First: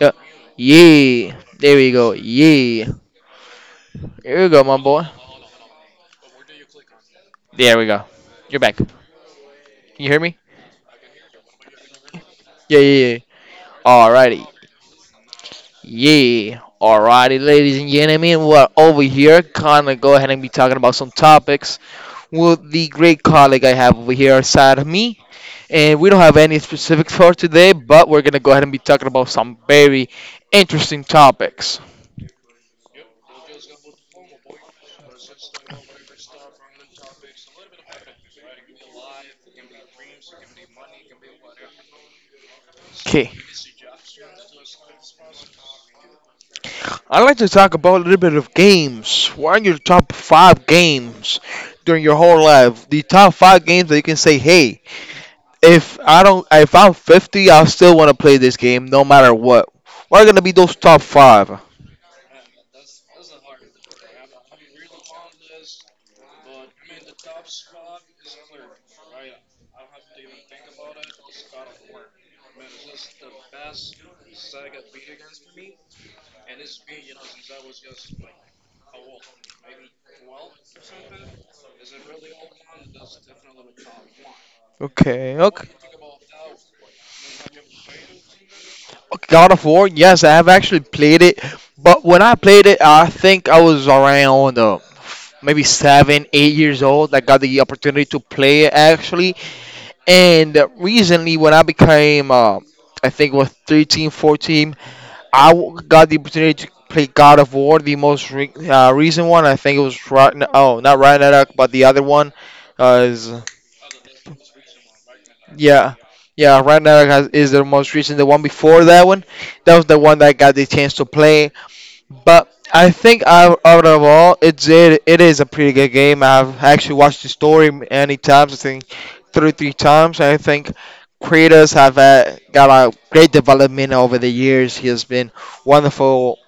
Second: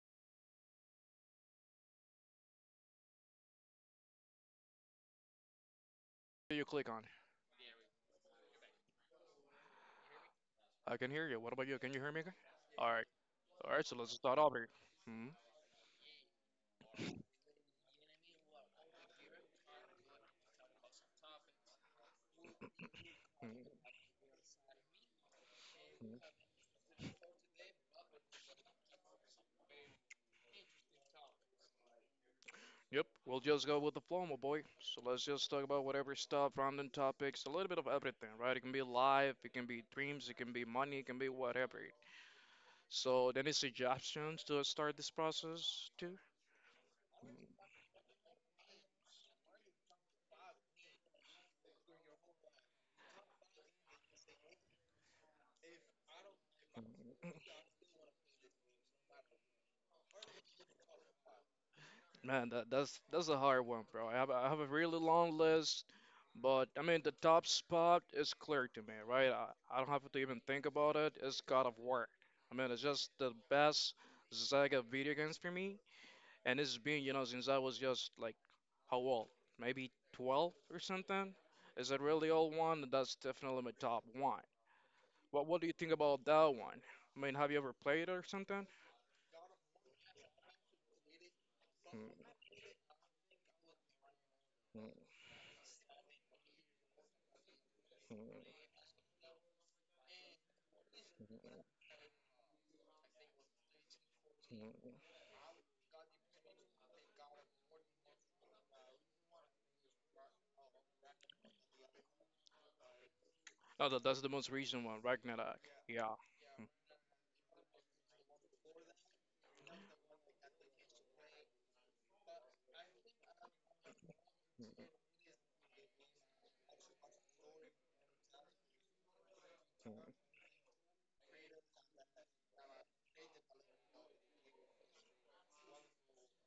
Yeah. Yeah. There we go. Yeah. Here we go, my boy. Do you click on? There we go. You're back. Can you hear me? I can hear you. What about you? Can you hear me, okay? Yeah, All yeah, right. yeah. All right. So let's start Alrighty. off here. Hmm. Yeah. Alrighty, ladies and gentlemen, we're over here. Gonna go ahead and be talking about some topics with the great colleague hmm, I have over here side of me. And we don't hmm. have any specifics for today, but we're gonna go ahead and be talking about some very interesting topics. Yep. We'll just go with the flow, my boy. So let's just talk about whatever stuff, random topics, a little bit of everything, right? It can be life, it can be dreams, it can be money, it can be whatever. Okay. So any suggestions to start this process too? I'd like to talk about a little bit of games. What are your top five games during your whole life? The top five games that you can say, "Hey, if I'm 50, I still want to play this game, no matter what." What are gonna be those top five? Man, that's a hard one, bro. I have a really long list. But I mean, the top spot is clear to me, right? I don't have to even think about it. It's God of War. I mean, it's just the best Sega video games for me. And it's been, you know, since I was just like, how old? Maybe 12 or something? Is it really old one? That's definitely my top one. Okay, What do okay. you think about that one? I mean, have you ever played it or something? God of War, yes, I have actually played it, but when I played it, I think I was around maybe seven, 8 years old. I got the opportunity to play it actually. And recently, when I became, I think it was 14, got the opportunity to play God of War, the most recent one. I think it was oh, not Ragnarok, but the other one is No, that's the most recent one, Ragnarok. Yeah, Yeah. yeah. Ragnarok is the most recent. The one before that one, that was the one that I got the chance to play. But I think out of all, it is a pretty good game. I've actually watched the story many times. I think three times. I think creators have got a great development over the years. He has been wonderful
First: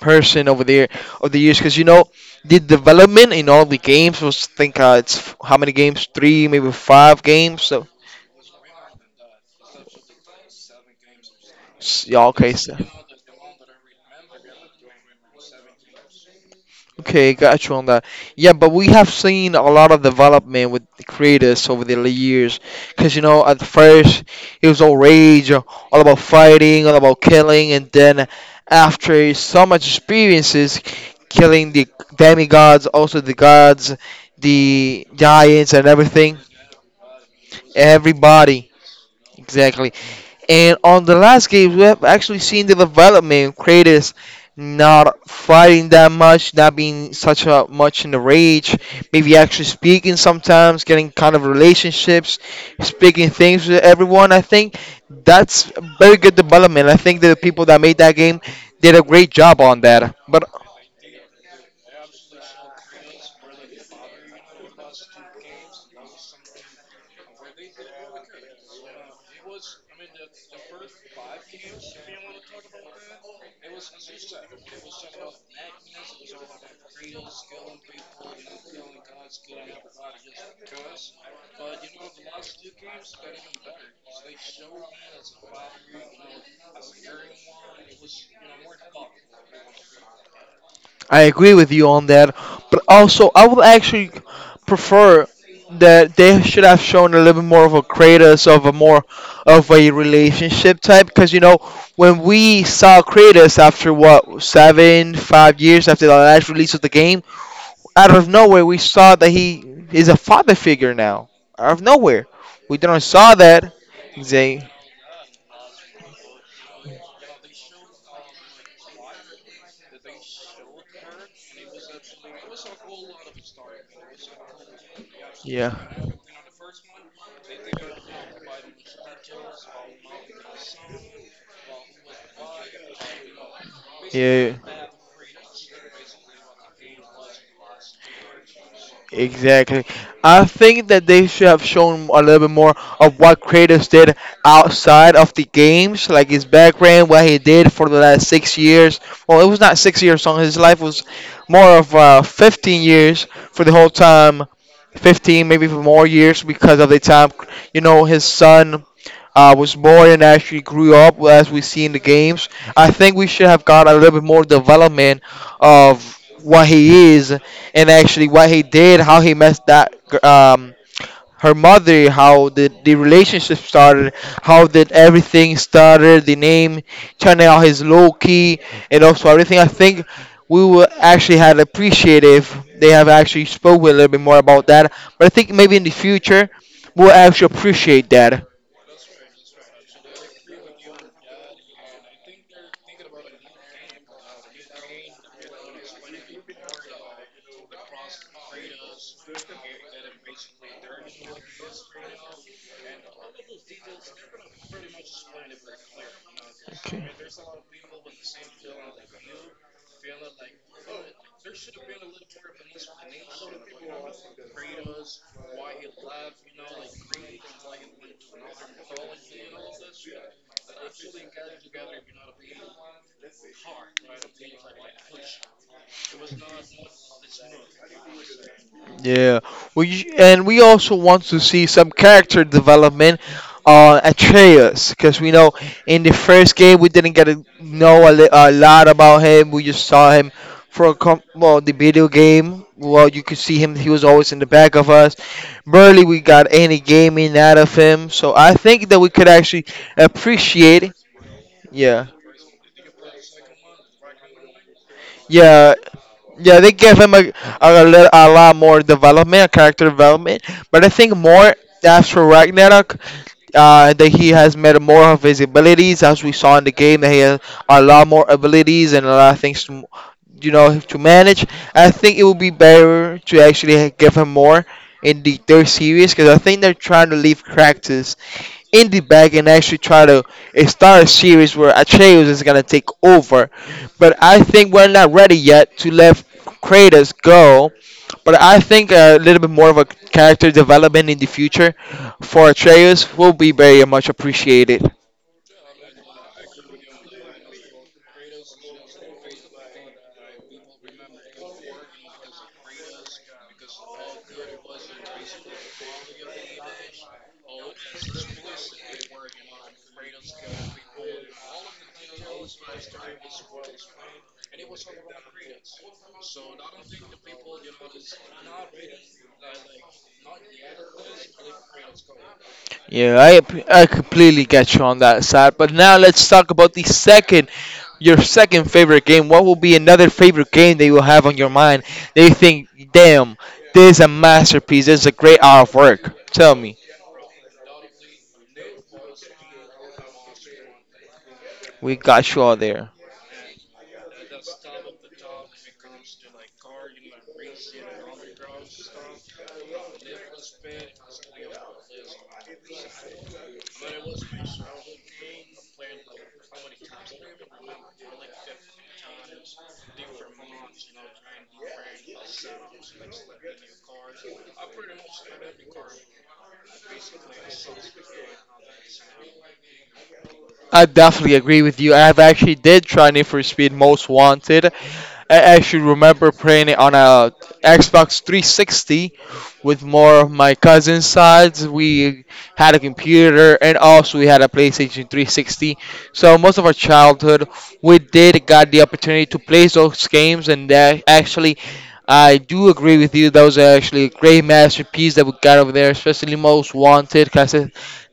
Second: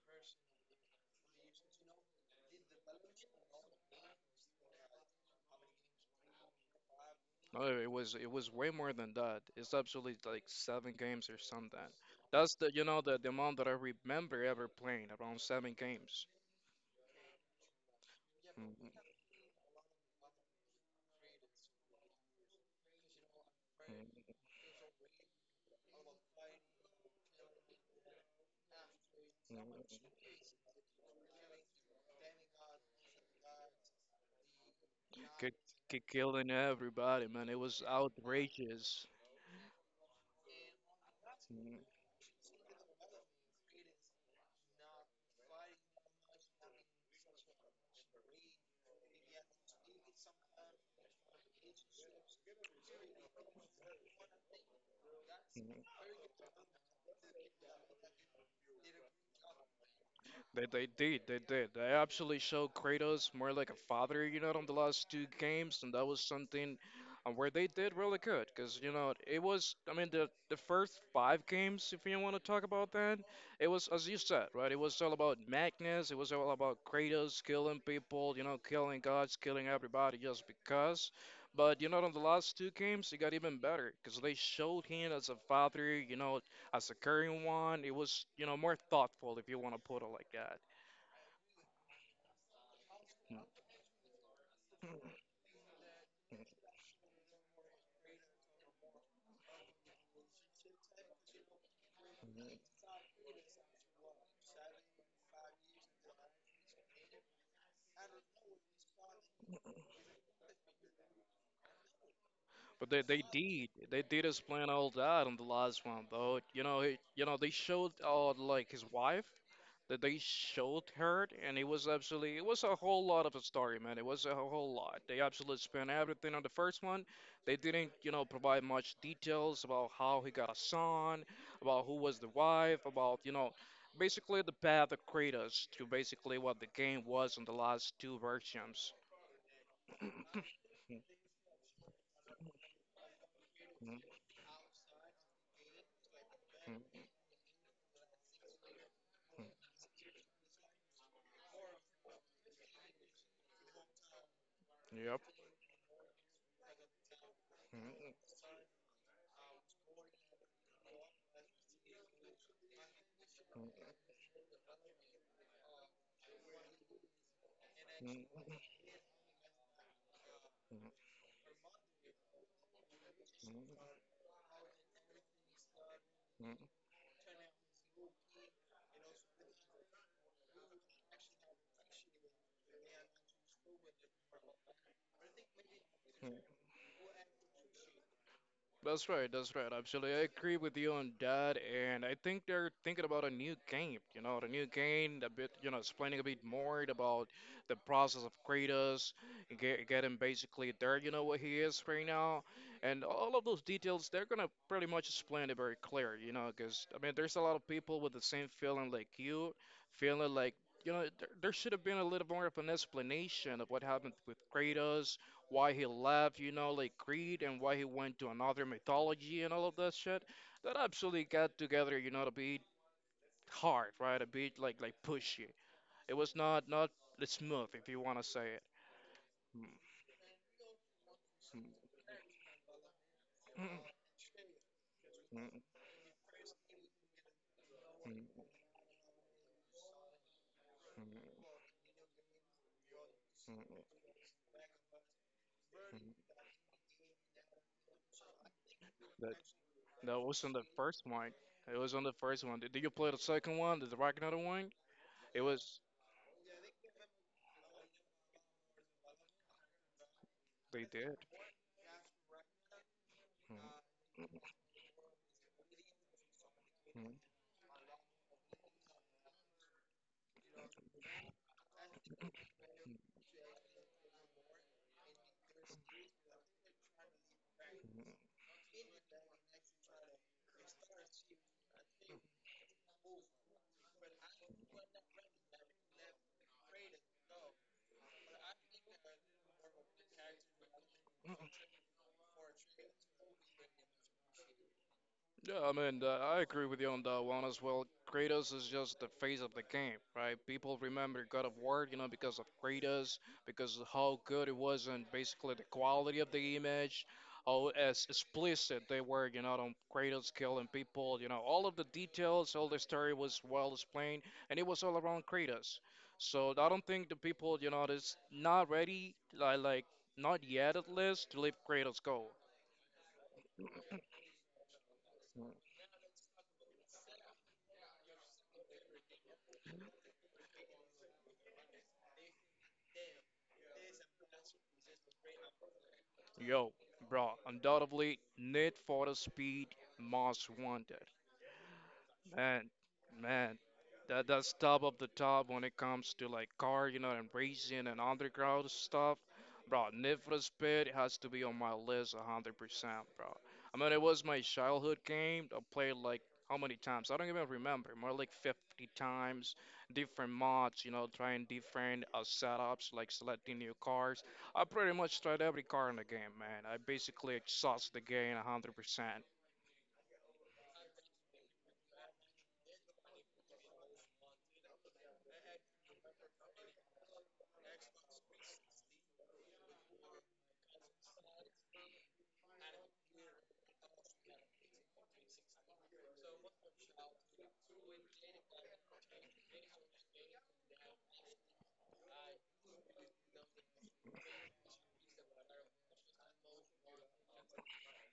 person over the years because, you know, the development in all the games was think how many games, three, maybe five games. No, So it was way more than that. It's absolutely like seven games or something. Yeah, okay, That's the, so you know, the amount that I remember ever playing, around seven games. okay, got you on that. Yeah, Mm, but we mm, have seen a lot of development with the creators over the years. Because, you know, at first it was all rage, all about fighting, all about killing, and then after mm, so much mm. experiences, killing the demigods, also the gods, the Ki- giants, and everything, Killing everybody, man. It was everybody, outrageous. exactly. And on the last game, Mm, we have actually seen the development. Kratos not fighting that much, not being such a much in the rage, maybe actually speaking sometimes, getting kind of relationships, speaking things with everyone. I think mm. that's very good development. I think the people that made that game did a great job on that. But They did. They actually showed Kratos more like a father, you know, on the last two games, and that was something where they did really good. Because, you know, it was, I mean, the first five games, if you want to talk about that, it was, as you said, right? It was all about Magnus, it was all about Kratos killing people, you know, killing gods, killing everybody just because. But, you know, on the last two games, it got even better because they showed him as a father, you know, as a current one. It was, you know, more thoughtful if you want to put it like that. I agree with you on that, but also Mhm. I would actually prefer that they should have shown a little bit more of a Kratos, of a more of a relationship type, because, you know, when we saw Kratos after what, 7, 5 years after the last release of the game, out of nowhere we saw that he is a father figure now. Out of nowhere, we But didn't they, they saw did that they did explain they, all that on the last one though. You know, he, you know, they showed like his wife that they showed her, and it was absolutely it was a whole lot of a story, man. It was a whole lot. They absolutely yeah, spent everything on the first one. They didn't, you know, provide much details about how he got a son, about who was the wife, about you know, basically yeah, the path of Kratos to basically what the game was in the last two versions. exactly. I think that they should have shown a little bit more of what Kratos did outside of the games, like his background, what he did for the last 6 years. Well, it was not 6 years long. His life was more of 15 years for the whole time, 15 maybe for more years because of the time. You know, his son was born and actually grew up as we see in the games. I think we should have got a little bit more development of what he is and actually what he did, how he messed that her mother, how the relationship started, how did everything started, the name, turning out his low key, and also everything. I think we will actually had appreciated if they have actually spoken a little bit more about that. But I think maybe in the Yep. future we'll actually appreciate that. That's right. Absolutely. I agree with you on that. And I think they're thinking about a new game, you know, the new game, a bit, you know, explaining a bit more about the process of Kratos, getting basically there, you know, what he is right now. And all of those details, they're going to pretty much explain it very clear, you know, because, I Okay. mean, there's a lot of people with the same feeling like, you know, there should have been a little more of an explanation of what happened with Kratos, why he left, you know, like Creed and why he went to another mythology and all of that shit. That absolutely got together, you know, a bit hard, right? A bit like pushy. It was not smooth, if you want to say it. Yeah, we also want to see some character development on Atreus because we know in the first game we didn't get to know a lot about him. We just saw him from well, the video game. Well, you could see him; he was always in the back of us. Barely we got any gaming out of him, so I think that we could That actually that wasn't the appreciate. first one. It was on Yeah, the first one. Did you play the second one, the Ragnarok one? It yeah. was. Yeah, they gave him a lot more development, character development. But They I think did. more after Ragnarok, that he has made more of his abilities, as we saw in the game, that he has a lot more abilities and a lot of things to, you know, to manage. I think it would be better to actually give him more in the third series because I think they're trying to leave cracks indie bag and actually try to start a series where Atreus is gonna take over. But I think we're not ready yet to let Kratos go. But I think a little bit more of a character development in the future for Atreus will be very much appreciated. Yeah, I mean, I agree with you on that one as well. Kratos is just the face of the game, right? People remember God of War, you know, because of Kratos, because of how good it was and basically the quality of the image, how as explicit they were, you know, on Kratos killing people, you know, all of the details, all the story was well explained, and it was all around Kratos. So I don't think the people, you know, is not ready, like not yet at least, to let Kratos go. Yeah, I completely get you on that side. But now let's talk about the your second favorite game. What will be another favorite game that you will have on your mind? They think, damn, this is a masterpiece. This is a great hour of work. Tell Yo, me, bro, undoubtedly, Need for the Speed Most Wanted. we got you all Man, there. man, that that's top of the top when it comes to like car, you know, and racing and underground stuff. Bro, Need for Speed has to be on my list 100%, bro. I mean, it was my childhood game. I played like how many times? I don't even remember. More like 50 times, different mods, you know, trying different setups, like selecting new cars. I pretty much tried every car in the game, man. I basically exhaust the game 100%. I definitely agree with you. I've actually did try Need for Speed Most Wanted. I actually remember playing it on a Xbox 360 with more of my cousins' sides. We had a computer and also we had a PlayStation 360. So most of our childhood, we did got the opportunity to play those games, and that actually. I do agree with you. That was actually a great masterpiece that we got over there, especially Most Wanted, because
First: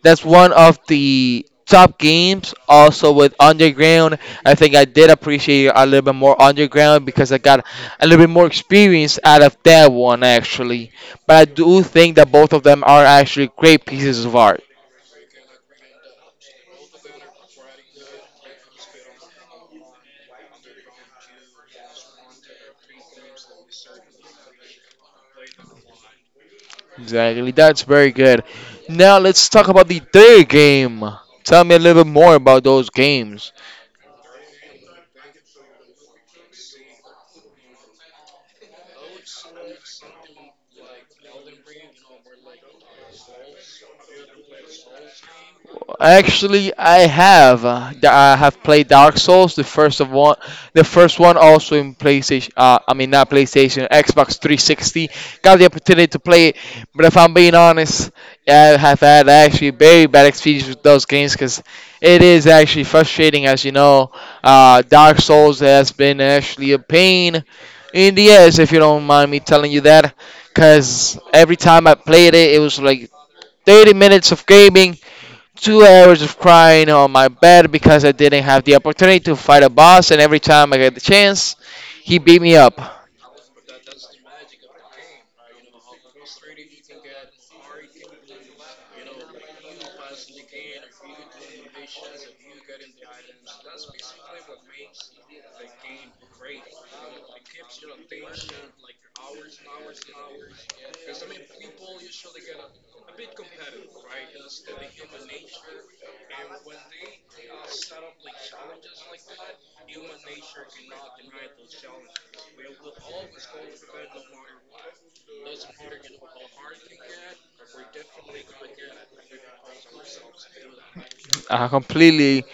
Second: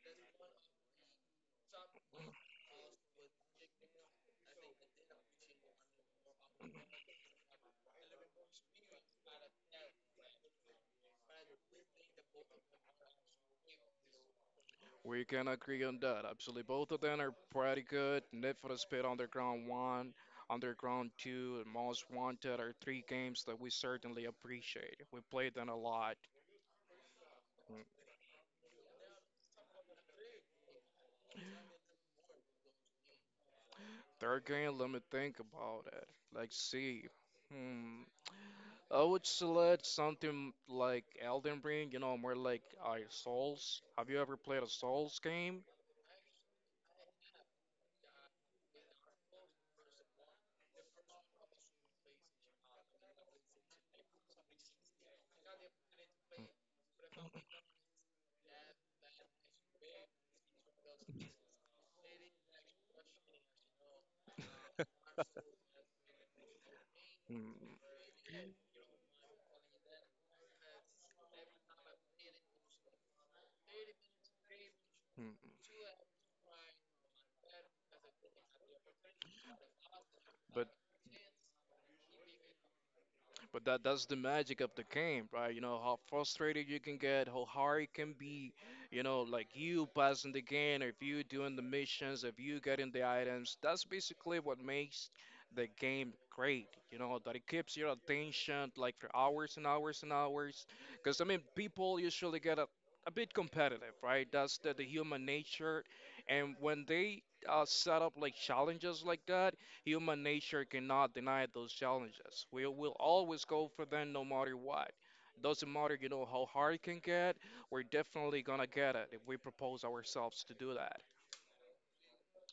that's one of the top games. Also with Underground, I think I did appreciate a little bit more Underground because I got a little bit more experience out of that one actually. But I do think that both of them are actually great pieces of art. We can agree on that. Absolutely, both of them are pretty good. Need for Speed Underground One, Underground Two, and Most Wanted are three games that we certainly appreciate. We played them a lot. Exactly, that's Hmm. very good. Now let's talk about the third game. Tell me a little bit more about those games. Third game, let me think about it. Let's see. Hmm. I would select something like Elden Ring. You know, more like Souls. Have you ever played a Souls game? Actually, I have. I have played Dark Souls, the first of one, the first one also in PlayStation. I mean, not PlayStation, Xbox 360. Got the opportunity to play it, but if I'm being honest, I have had actually very bad experience with those games because it is actually frustrating, as you know. Dark Souls has been actually a pain Hmm. in the ass, if you don't mind me telling you that, because every time I played it, it was like 30 minutes of gaming, Hmm. 2 hours of crying on my bed because I didn't have the opportunity to fight a boss, and every But time I get the chance, he beat me up. But that that's the magic of the game, right? You know how frustrated you can get, how hard it can be. You know, like you passing the game, if you doing the missions, if you getting the items. That's basically what makes the game great. You know that it keeps your attention like for hours and hours and hours. Because I mean, people usually get a bit competitive, right? That's the human nature, and when they set up like challenges like that. Human nature cannot deny those challenges. We will always go for them no matter what. Doesn't matter, you know, how hard it can get, we're definitely gonna get it if we propose ourselves to do that. I completely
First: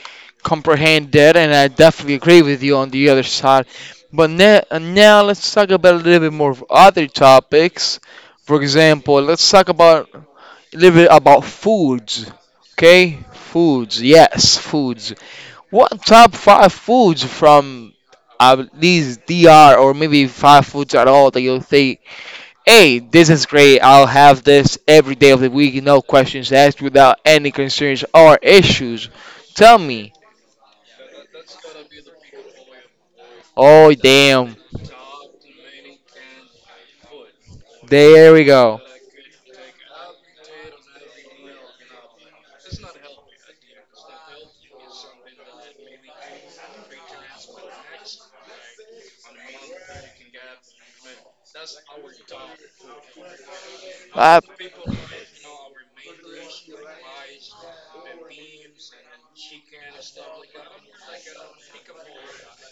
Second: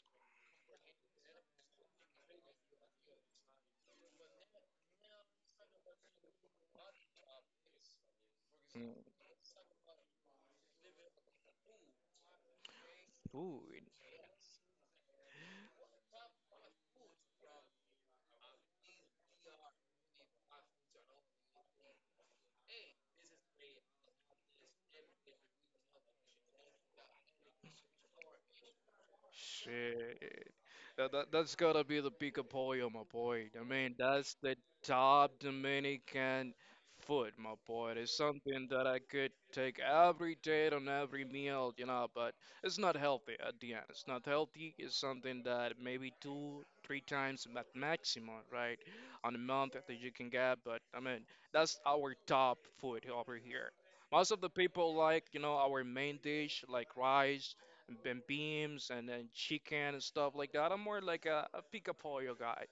comprehend that, and I definitely agree with you on the other side. But now let's talk about a little bit more of other topics. For Mm, example, let's talk about a little bit about foods. Okay, Ooh, foods. Yes, foods. What top five foods from at least DR, or maybe five foods at all, that you'll think, hey, this is great. I'll have this every day of the week, no questions asked, without any concerns or issues. Tell me. shit. Yeah, that's gotta be the pick of pole, my boy. I Oh mean, that's the damn. top Dominican food, my boy. It's There we something go. that I could take every day on every meal, you know, but it's not healthy at the end. It's not healthy. It's something that maybe two, three times at maximum, right, on a month that you can get. But I mean, that's our top food over here. Most Uh, of the people like, you know, our main dish like rice and then beams and then chicken and stuff like that. I'm more like a pica pollo guy.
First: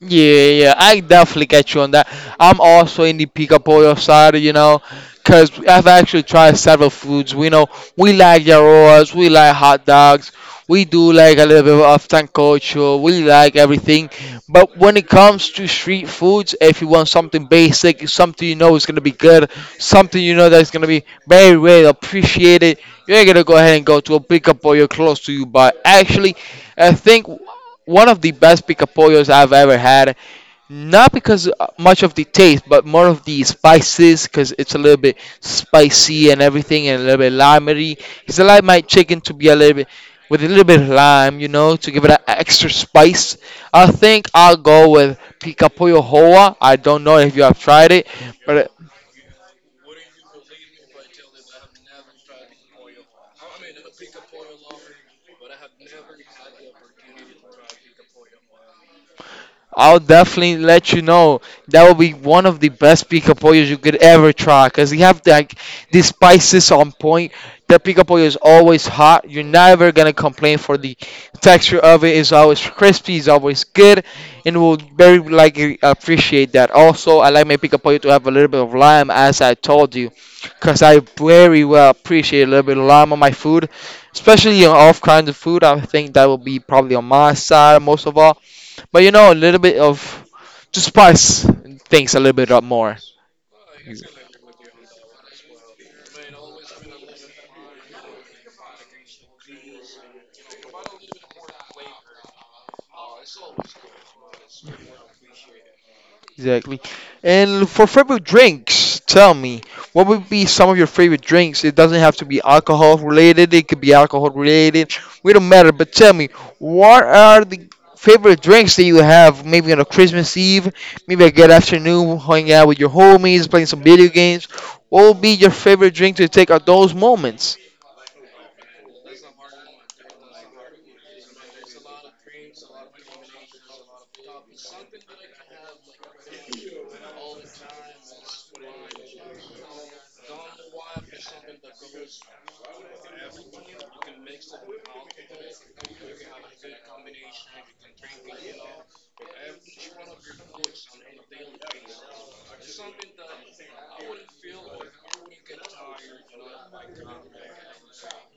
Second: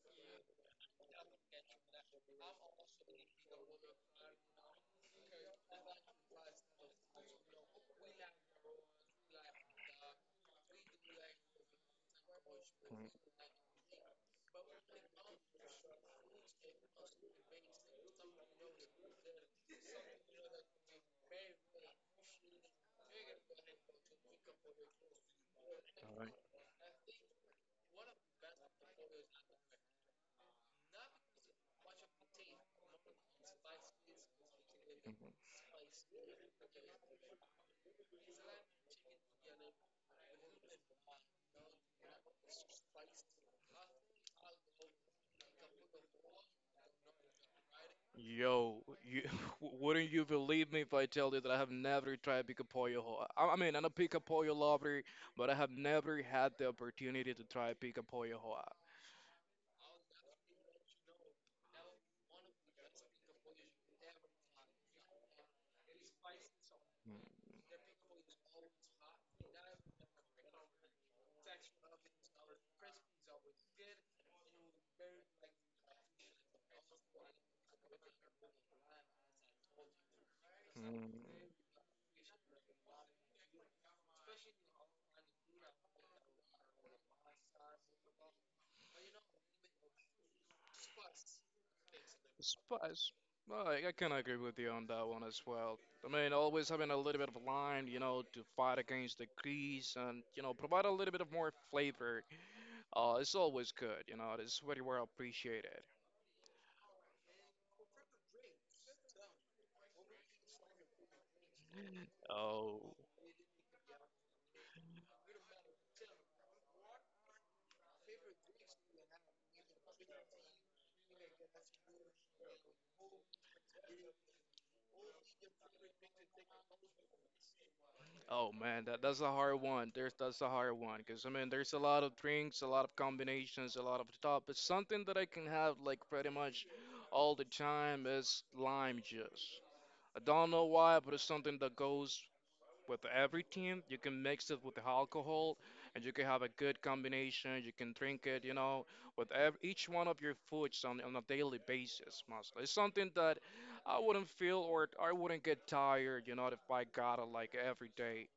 Yeah, yeah, I definitely get you on that. I'm also in the pica pollo side, you know, because I've actually tried several foods. We know we like yarrows, we like hot dogs, we do like a little bit of tancocho, we like everything. But when it comes to street foods, if you want something basic, something you know is gonna be good, something you know that's gonna be very well appreciated, you are gonna go ahead and go to a pick pollo close to you. But actually, I think one of the best pick pollos I've ever had, not because much of the taste, but more of the spices, because it's a little bit spicy and everything, and a little bit limey. Because I like my chicken to be a little bit with a little bit of lime, you know, to give it an extra spice. I think I'll go with pica pollo hoa. I don't know if you have tried it, but Yo, you wouldn't you believe me if I tell you that I have never tried pica pollo? I mean, I'm a pica pollo lover, but I have never had the opportunity to try pica pollo. Hoa. I'll definitely let you know. That will be one of the best pica pollos you could ever try, cause you have like the spices on point. The pica pollo is always hot. You're never gonna complain for the texture of it. It's always crispy, it's always good, and we'll very likely appreciate that. Also, I like my pica pollo to have a little bit of lime, as I told you, cause I Mm. very well appreciate a little bit of lime on my food, especially on all kinds of food. I think that will be probably on my side most of all. But a little bit of to spice things a little bit up more. Spice. Well, I Ex- can agree with you on that one as well. I mean, always having a little bit of lime, you know, to fight against the grease and, you know, provide a little bit of more flavor. It's always good, you know, it's very well appreciated. Exactly. And for favorite drinks, tell me, what would be some of your favorite drinks? It doesn't have to be Oh, alcohol related, it could be alcohol related. We don't matter, but tell me, what are the favorite drinks that you have maybe on a Christmas Eve, maybe a good afternoon, hanging out with your homies, playing some video games? What would be your favorite drink to take at those moments? oh man, that's a hard one. There's that's a hard one because I mean, there's a lot of drinks, a lot of combinations, a lot of top. But something that I can have like pretty much all the time is lime juice. I don't know why, but it's something that goes with everything. You can mix it with the alcohol, and you can have a good combination. You can drink it, you know, with each one of your foods on a daily basis. Mostly, it's something that I wouldn't feel or I wouldn't get tired, you know, if I got it like every day.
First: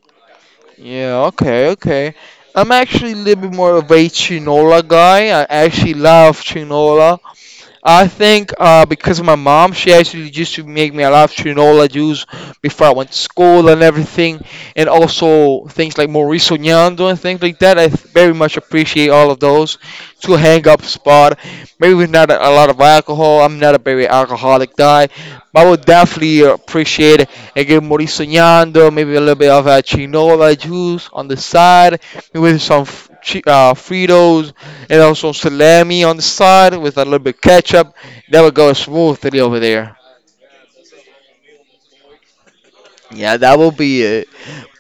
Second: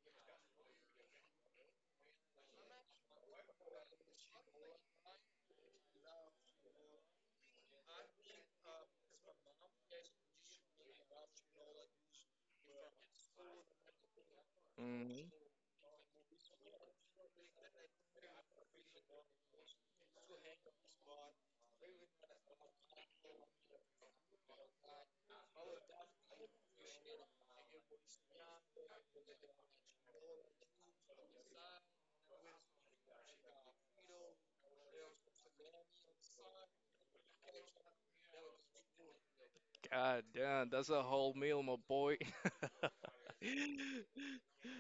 Yeah, okay, okay. I'm actually a little bit more of a Chinola guy. I actually love Chinola. I think because of my mom, she actually used to make me a lot of chinola juice before I went to school and everything, and Mhm. also things like Mauricio Ñando and things like that. I very much appreciate all of those. To hang up spot, maybe with not a lot of alcohol. I'm not a very alcoholic guy, but I would definitely appreciate again Mauricio Ñando, maybe a little bit of a chinola juice on the side, maybe with some Fritos and also salami on the side with a little bit of ketchup. That would go smoothly over there. God damn, that's a whole meal, my boy. Yeah, that will be it.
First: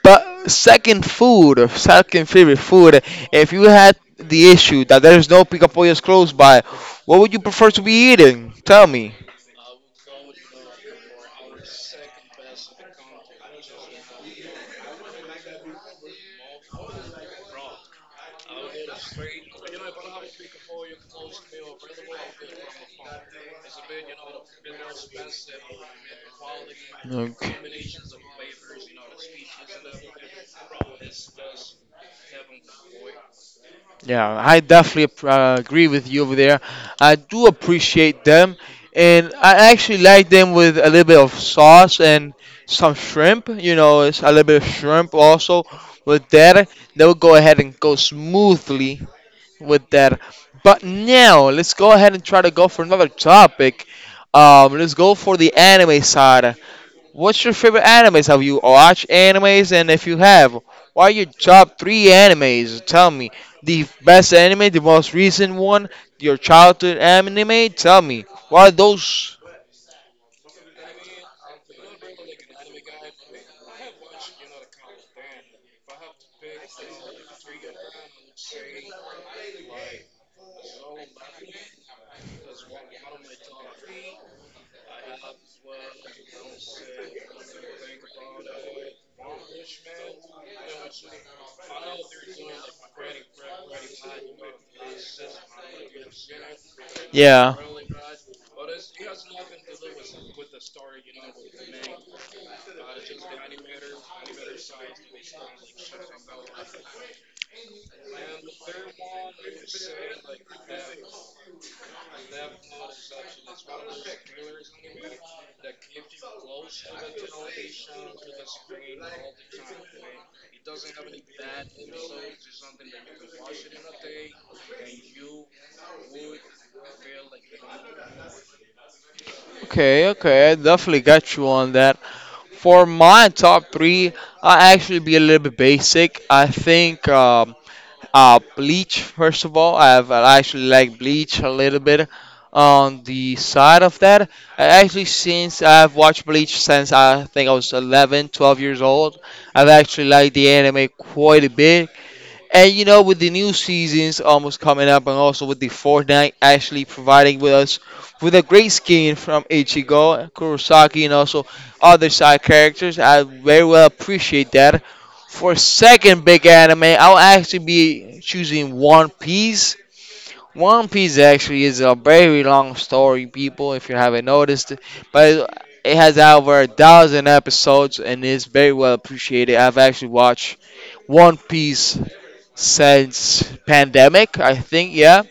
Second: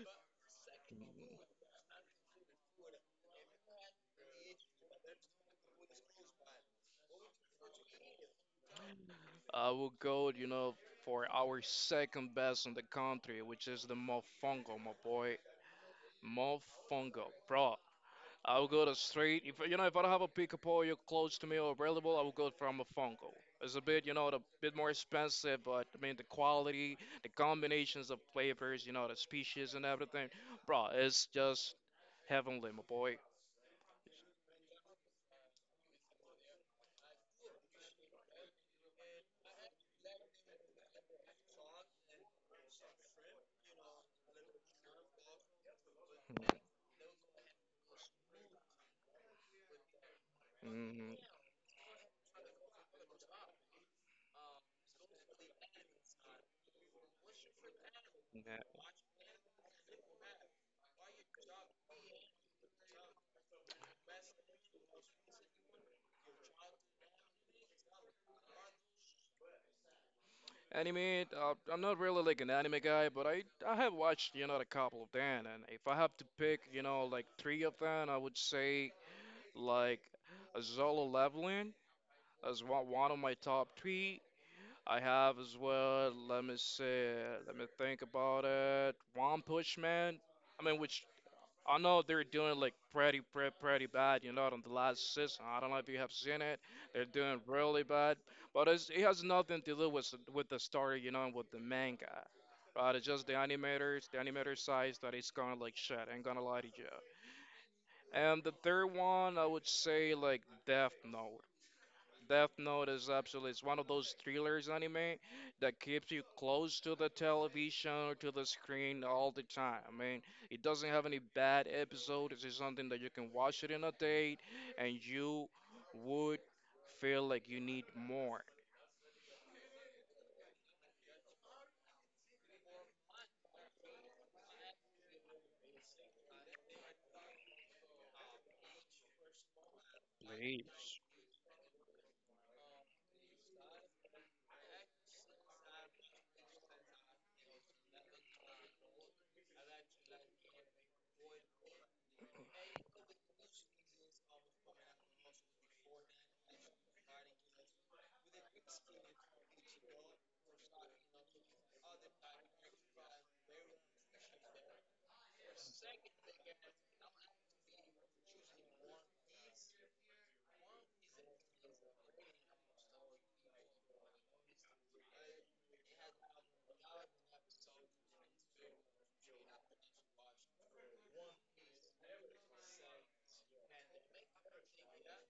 But second food, or second favorite food, if you had the issue that there's no picapollos close by, what would you prefer to be eating? Tell me. I will go, you know, for our second best in the country, which is the mofongo, my boy. Mofongo, bro. I will go to straight. If you know, if I don't have a pick up you're close to me or available, I will go from a Funko. It's a bit, you know, a bit more expensive, but I mean the quality, the Okay. combinations of flavors, you know, the species and everything, bro, it's just heavenly, my boy. Yeah, I definitely agree with you over there. I do appreciate them, and I actually like them with a little bit of sauce and some shrimp. You know, it's a little bit of shrimp also with that. They will go ahead and go smoothly with that. But Mm-hmm. now let's go ahead and try to go for another topic. Let's go for the anime side. What's your favorite animes? Have you Mm-hmm. watched animes? And if you have, what are your top three animes? Tell me. The best anime, the most recent one, your childhood anime? Tell me. What are those? Anime, I'm not really like an anime guy, but I have watched, you know, a couple of them, and if I have to pick, you know, like three of them, I would say like a Solo Leveling as one of my top three. I have as well. Let me see. Let me think about it. One Punch Man. I mean, which I know they're doing like pretty bad. You know, on the last season. I don't know if you have seen it. They're doing Yeah. really bad. But it's, it has nothing to do with the story. You know, and with the manga. Right, it's just the animators, the animator size that is gonna like shit. I ain't gonna lie to you. And the third one, I would say like Death Note. Death Note is absolutely it's one of those thrillers anime that keeps you close to the television or to the screen all the time. I mean, it doesn't have any bad episodes. It's something that you can watch it in a day and you would feel like you need more. Okay, okay, I definitely got you on that. For my top three, I actually be a little bit basic. I think Bleach. First of all, I actually like It's Bleach a little bit. On the side of that, I actually since I've watched Bleach since I think I was 11, 12 years old, I've actually liked the anime quite a bit. And you know, with the new seasons almost coming up, and also with the Fortnite actually providing with us with a great skin from Ichigo, Kurosaki, and also other side characters, I very well appreciate that. For second big anime, I'll actually be choosing One Piece. One Piece actually is a very long story, people, if you haven't noticed. But it has over 1,000 episodes and is very well appreciated. I've actually watched one Piece since pandemic, I think. Yeah,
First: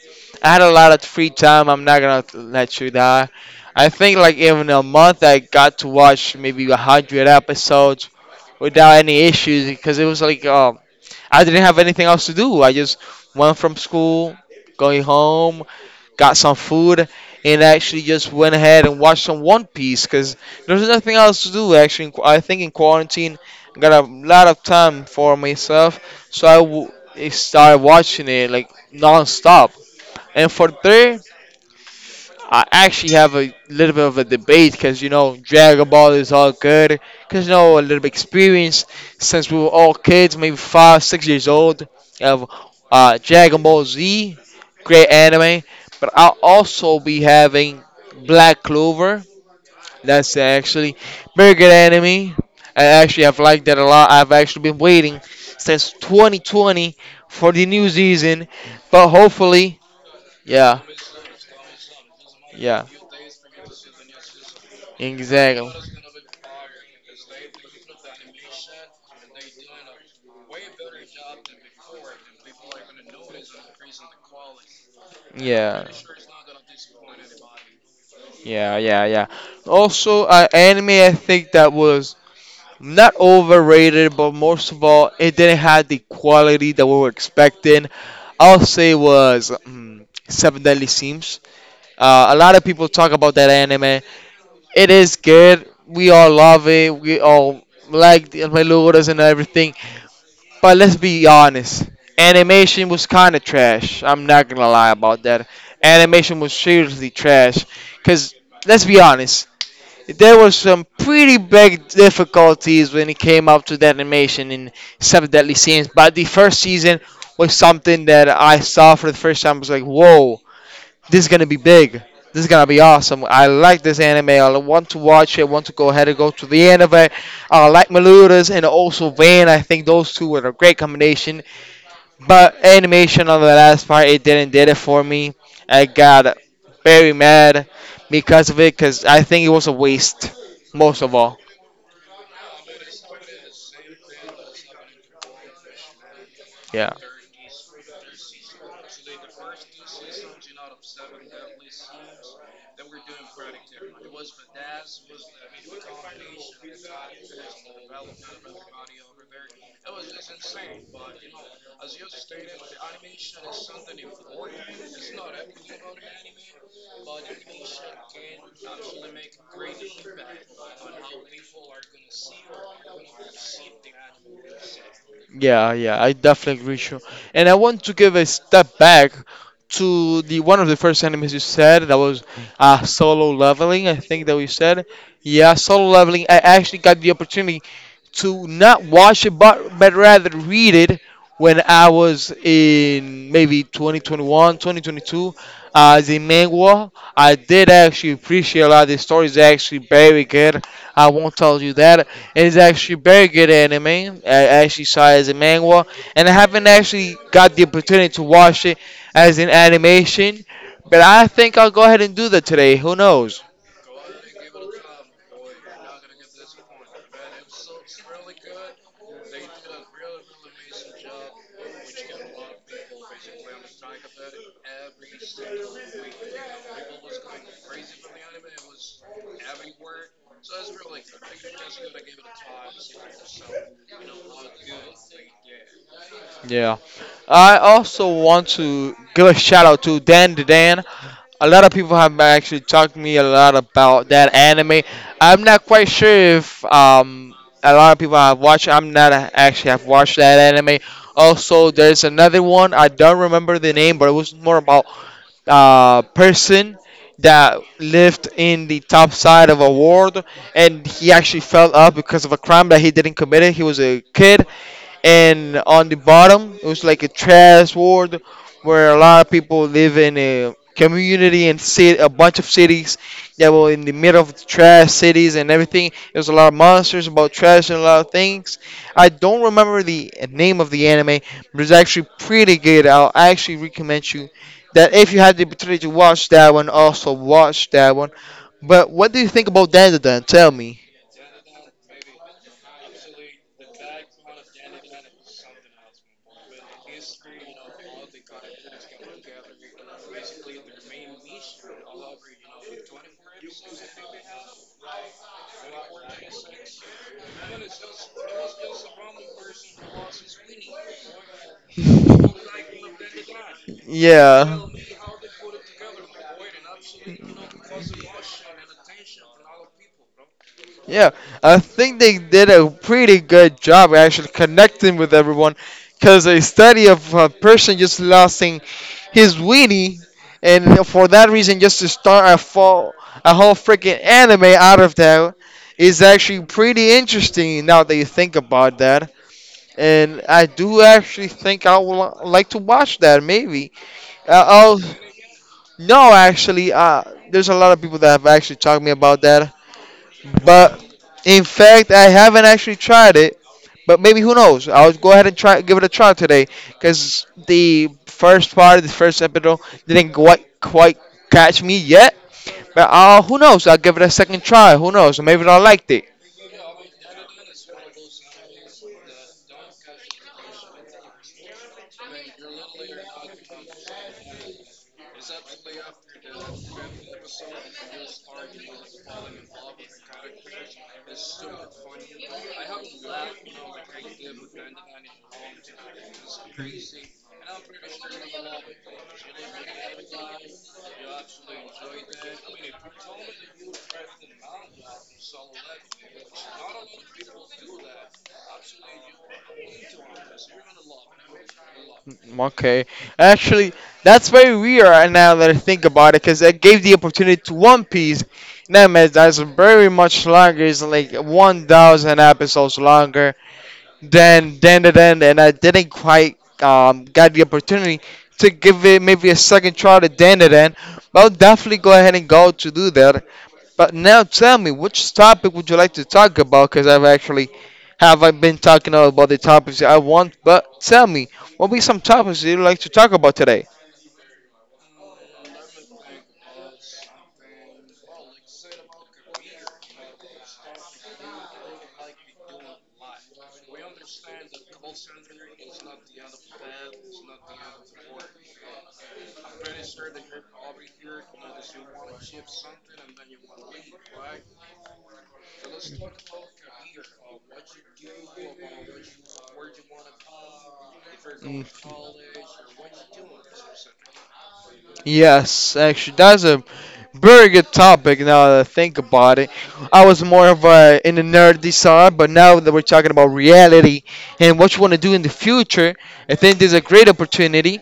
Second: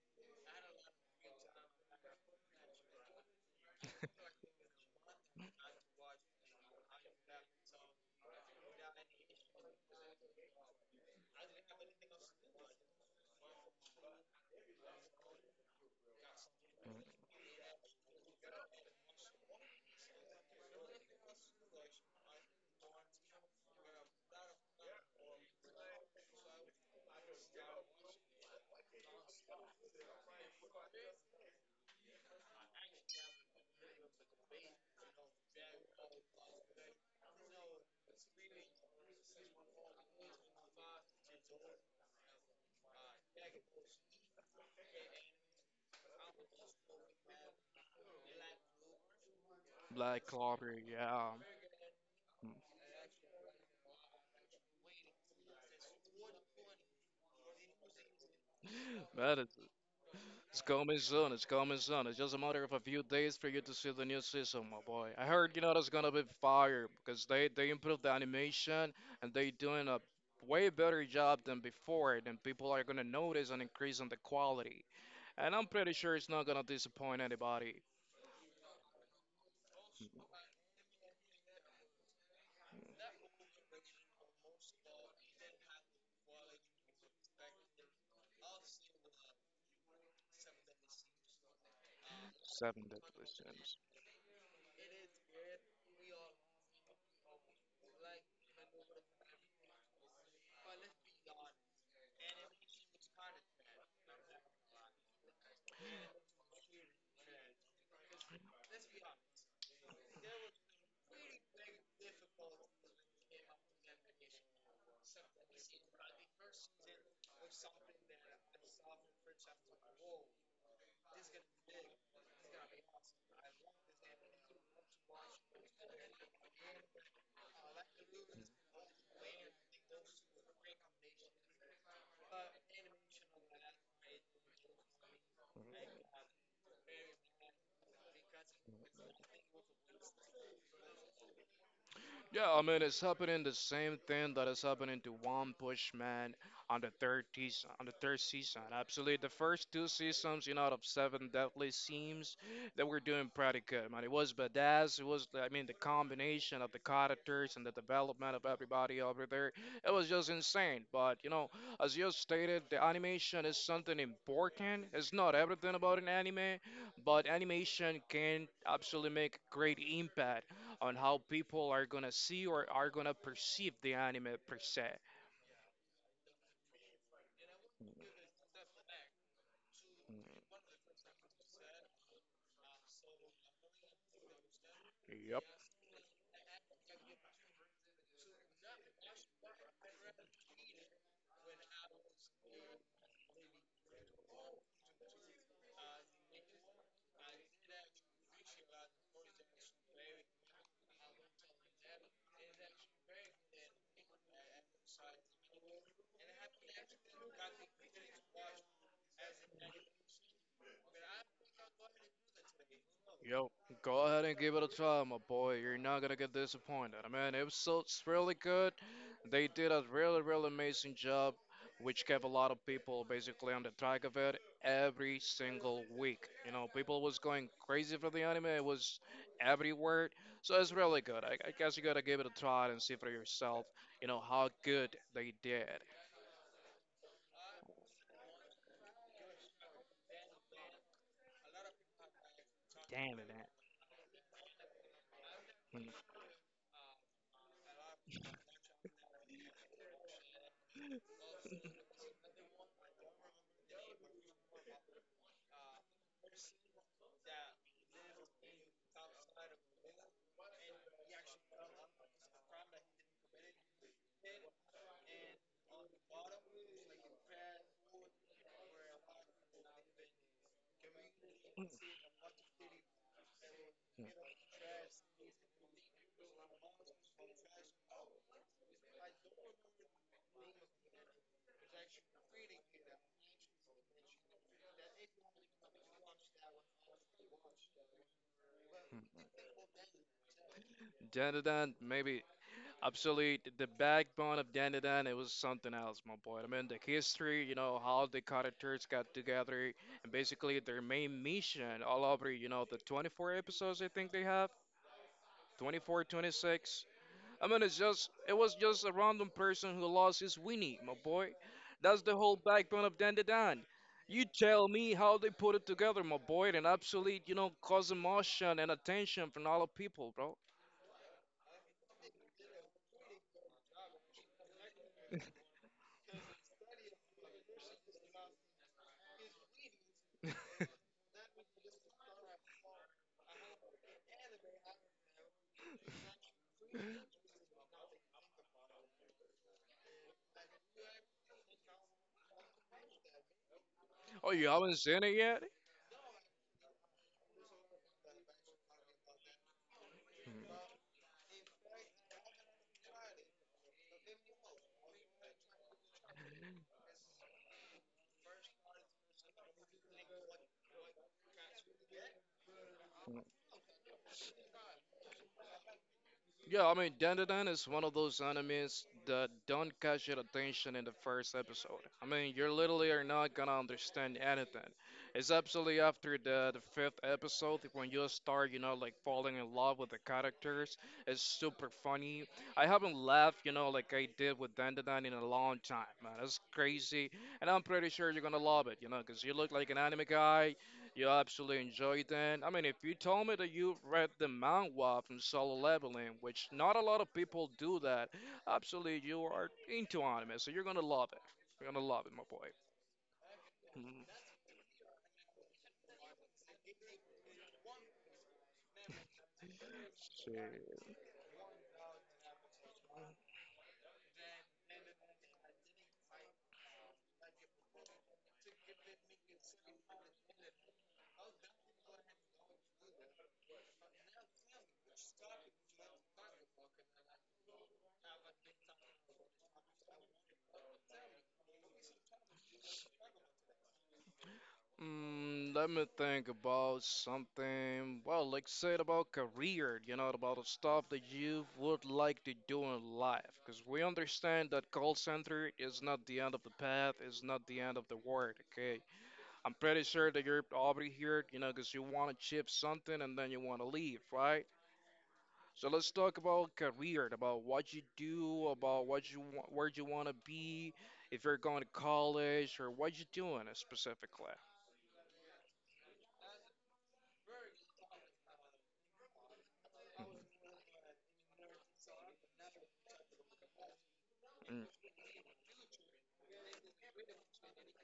I had a lot of free time. I'm not gonna let you die. I think like even a month, I got to watch maybe 100 episodes without any issues because it was like I didn't have anything else to do. I just went from school, going home, got some food, and actually just went ahead and watched some One Piece because there's nothing else to do. Actually, in I think in quarantine, I got a lot of time for myself, so started watching it like non-stop. And for third, I actually have a little bit of a debate because you know Dragon Ball is all good because you know a little bit experience since we were all kids, maybe five, 6 years old of Dragon Ball Z, great anime. But I'll also be having Black Clover. Black That's Clover, actually yeah. very good anime. I actually have liked that a lot. I've actually been waiting since 2020 for the new season, but That hopefully, it's yeah, coming soon. It's coming soon. It's just a matter of a yeah, few days for you to see the new season, my boy. I heard you exactly, know that's gonna be fire because they improved the animation and they doing a way better job than before. Then people are gonna notice an increase in the quality. And I'm yeah. pretty sure it's not gonna disappoint anybody. Yeah, yeah, yeah. Also, anime I think that was not overrated, but most of all, it didn't have the quality that we were expecting. I'll say was Seven Deadly Sins. A lot of Seven people talk Deadly about that Sins. anime. It is good. We all love it. We all like the Meluras and everything. But let's be honest, animation was kind of trash. I'm not gonna lie about that. Animation was seriously trash. Cause let's be honest, there were some pretty big difficulties when it came up to the animation in Seven Deadly Sins, but the first season was something that I saw for the first time. I was like, whoa, this is gonna be big. This is gonna be awesome. I like this anime. I want to watch it. I want to go ahead and go to the end of it. I like Maludas and also Van. I think those two were a great combination. But animation on the last part, it didn't did it for me. I got very mad because of it, because I think it was a waste, most of all. Yeah, I mean it's happening the same thing that is happening to One Push Man on the Yeah, third season. On the third season, absolutely. The first two seasons, you know, out of seven deadly seems that we're doing pretty good, man. It was badass. It was, I mean, the combination of the characters and the development of everybody over there, it was just insane. But you know, as you stated, the animation is something important. It's not everything about an anime, but animation can absolutely make great impact on how people are gonna see or are gonna perceive the anime per se. yeah, yeah. I definitely agree. Sure. And I want to give a step back to the one of the first animes you said that was solo leveling. I think that we said, Yep, yeah, solo leveling. I actually got the opportunity to not watch it, but rather read it when I was in maybe 2021, 2022 as a manga. I did actually appreciate a lot. The story is actually very good. I won't tell you that. It's actually very good anime. I actually saw it as a manga, and I haven't actually got the opportunity to watch it as an animation. But I think I'll go ahead and do that today. Who knows? yep. Go ahead and give it a try, my boy. You're not gonna get disappointed. I mean, it was so, it's really good. They did a really, really amazing job, which kept a lot of people basically on the track of it every single week. You know, people was going crazy for the anime. It was everywhere. So it's really good. I guess you gotta give it a try and see for yourself, you know, how good they did. Yeah. I also want to give a shout out to Dan the Dan. A lot of people have actually talked to me a lot about that anime. I'm not quite sure if a lot of people have watched. I'm not a- actually have watched that anime. Also, there's another one. I don't remember the name, but it was more about person that lived in the top side of a world and he actually fell up because of a crime that he didn't commit. It. He was a kid and on the bottom it was like a trash ward where a lot of people live in a community and sit a bunch of cities that were in the middle of the trash cities and everything there was a lot of monsters about trash and a lot of things. I don't remember the name of the anime, but it's actually pretty good. I'll actually recommend you that if you had the opportunity to watch that one also watch that one, but what do you think about that then? Tell me. Then maybe absolutely, the backbone of Dandadan, it was something else, my boy. I mean, the history, you know, how the characters got together, and basically their main mission all over, you know, the 24 episodes I think they have, 24, 26. I mean, it's just, it was just a random person who lost his Winnie, my boy. That's the whole backbone of Dandadan. You Yeah. tell me how they put it together, my boy, and absolutely, you know, cause emotion and attention from all the people, bro. Yeah, I think they did a pretty good job actually connecting with everyone because a study of a person just losing his weenie and for that reason just to start a whole freaking anime out of that is actually pretty interesting now that you think about that. And I do actually think I would like to watch that maybe. Oh, Uh, you haven't oh, seen it yet? no, actually, there's a lot of people that have actually talked to me about that. But in fact, I haven't actually tried it. But maybe who knows? I'll go ahead and try give it a try today because the first part, the first episode didn't quite catch me yet. But who knows? I'll give it a second try. Who knows? Maybe I liked it. Yeah, I mean, Dandadan is one of those animes that don't catch your attention in the first episode. I mean, you literally are not gonna understand anything. It's absolutely after the fifth episode when you start, you know, like falling in love with the characters. It's super funny. I haven't laughed, you know, like I did with Dandadan in a long time, man. It's crazy. And I'm pretty sure you're gonna love it, you know, because you look like an anime guy, you absolutely enjoyed that. I mean, if you told me that you read the manhwa from Solo Leveling, which not a lot of people do that, absolutely you are into anime, so you're gonna love it. You're gonna love it, my boy. Okay. Actually, Mhm. that's very weird right now that I think about it because it gave the opportunity to One Piece. Now, man, that's very much Shit. longer. It's like 1,000 episodes longer. Then and I didn't quite got the opportunity to give it maybe a second try to then and then. But I'll definitely go ahead and go to do that. But now tell me which topic would you like to talk about? Because I've actually have I been talking about the topics that I want. But tell me what be some topics that you'd like to talk about today? Let me think about something. Well, like said about career, you know, about the stuff that you would like to do in life. Because we understand that call center is not the end of the path, is not the end of the world, okay? I'm pretty sure that you're already here, you know, because you want to chip something and then you want to leave, right? So let's talk about career, about what you do, about what you want, where you want to be, if you're going Mm. to college or what you're doing specifically. Yes, actually, that's a very good topic now that I think about it. I was more of a in the nerdy side, but now that we're talking about reality and Mm, what you want to do in the future, I think there's a great opportunity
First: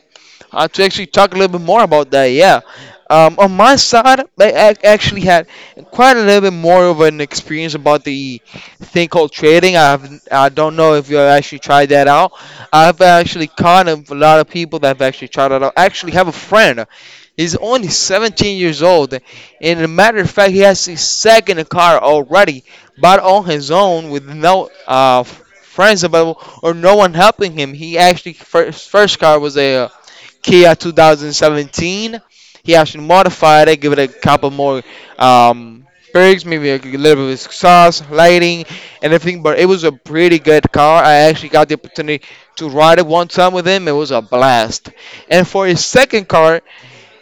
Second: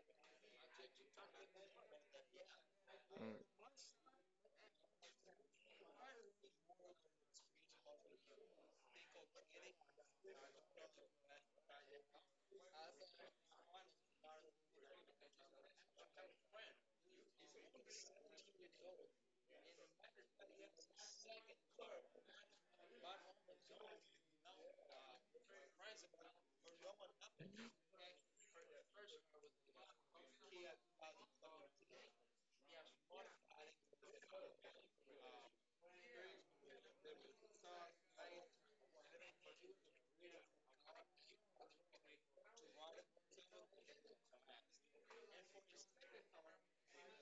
to actually talk a little bit more about that, yeah. On mm. my side, like, actually had quite a little bit more of an experience about the thing called trading. I don't know if you've actually tried that out. I've actually kind of a lot of people that have actually tried it out. I actually have a friend. He's only 17 years old. And as a matter of fact, he has his second car already, but on his own with no friends available or no one helping him. He actually, first car was a Kia 2017. He actually modified it, give it a couple more um, perks, maybe a little bit of sauce, lighting, and everything. But it was a pretty good car. I actually got the opportunity to ride it one time with him. It was a blast. And for his second car,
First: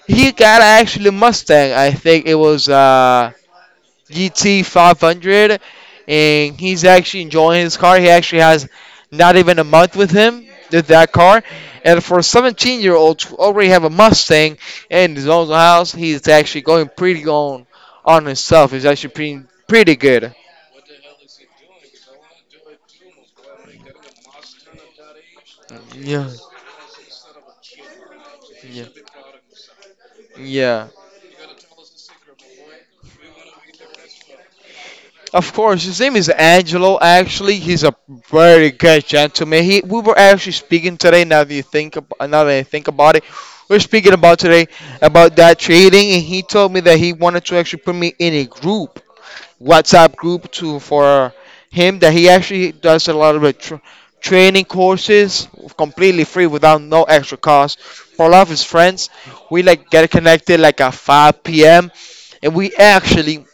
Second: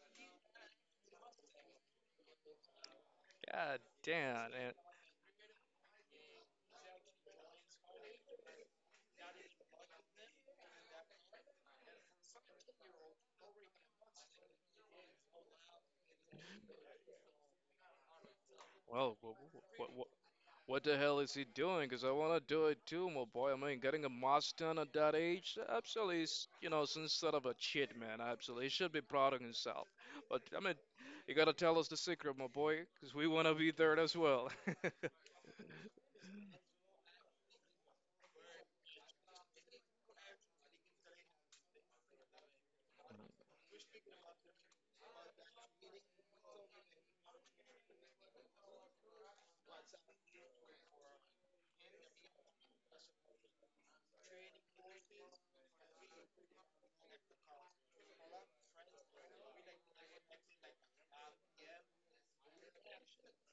he got actually Mustang. I think it was. God damn. And, GT500, and he's actually enjoying his car. He actually has not even a month with him with that car. And for a 17- year old to already have a Mustang and his own house, he's actually going pretty on himself. He's actually well, pretty what, good. What the hell is he doing? Because I want to do it too, my boy. I mean, getting a master done at that age, absolutely, Yeah, is, you know, some sort of a cheat, man. Absolutely, he yeah, should be proud of himself. But I mean, yeah. you gotta tell us the secret, my boy, because we want to be there as well. Of course, his name is Angelo. Actually, he's a very good gentleman. He, we were actually speaking today. Now that you think, now that I think about it, we're speaking about today about that trading, and he told me that he wanted to actually put me in a group, WhatsApp group, to for him that he actually does a lot of training courses completely free without no extra cost for a lot of his friends. We like get connected like at 5 p.m. and we actually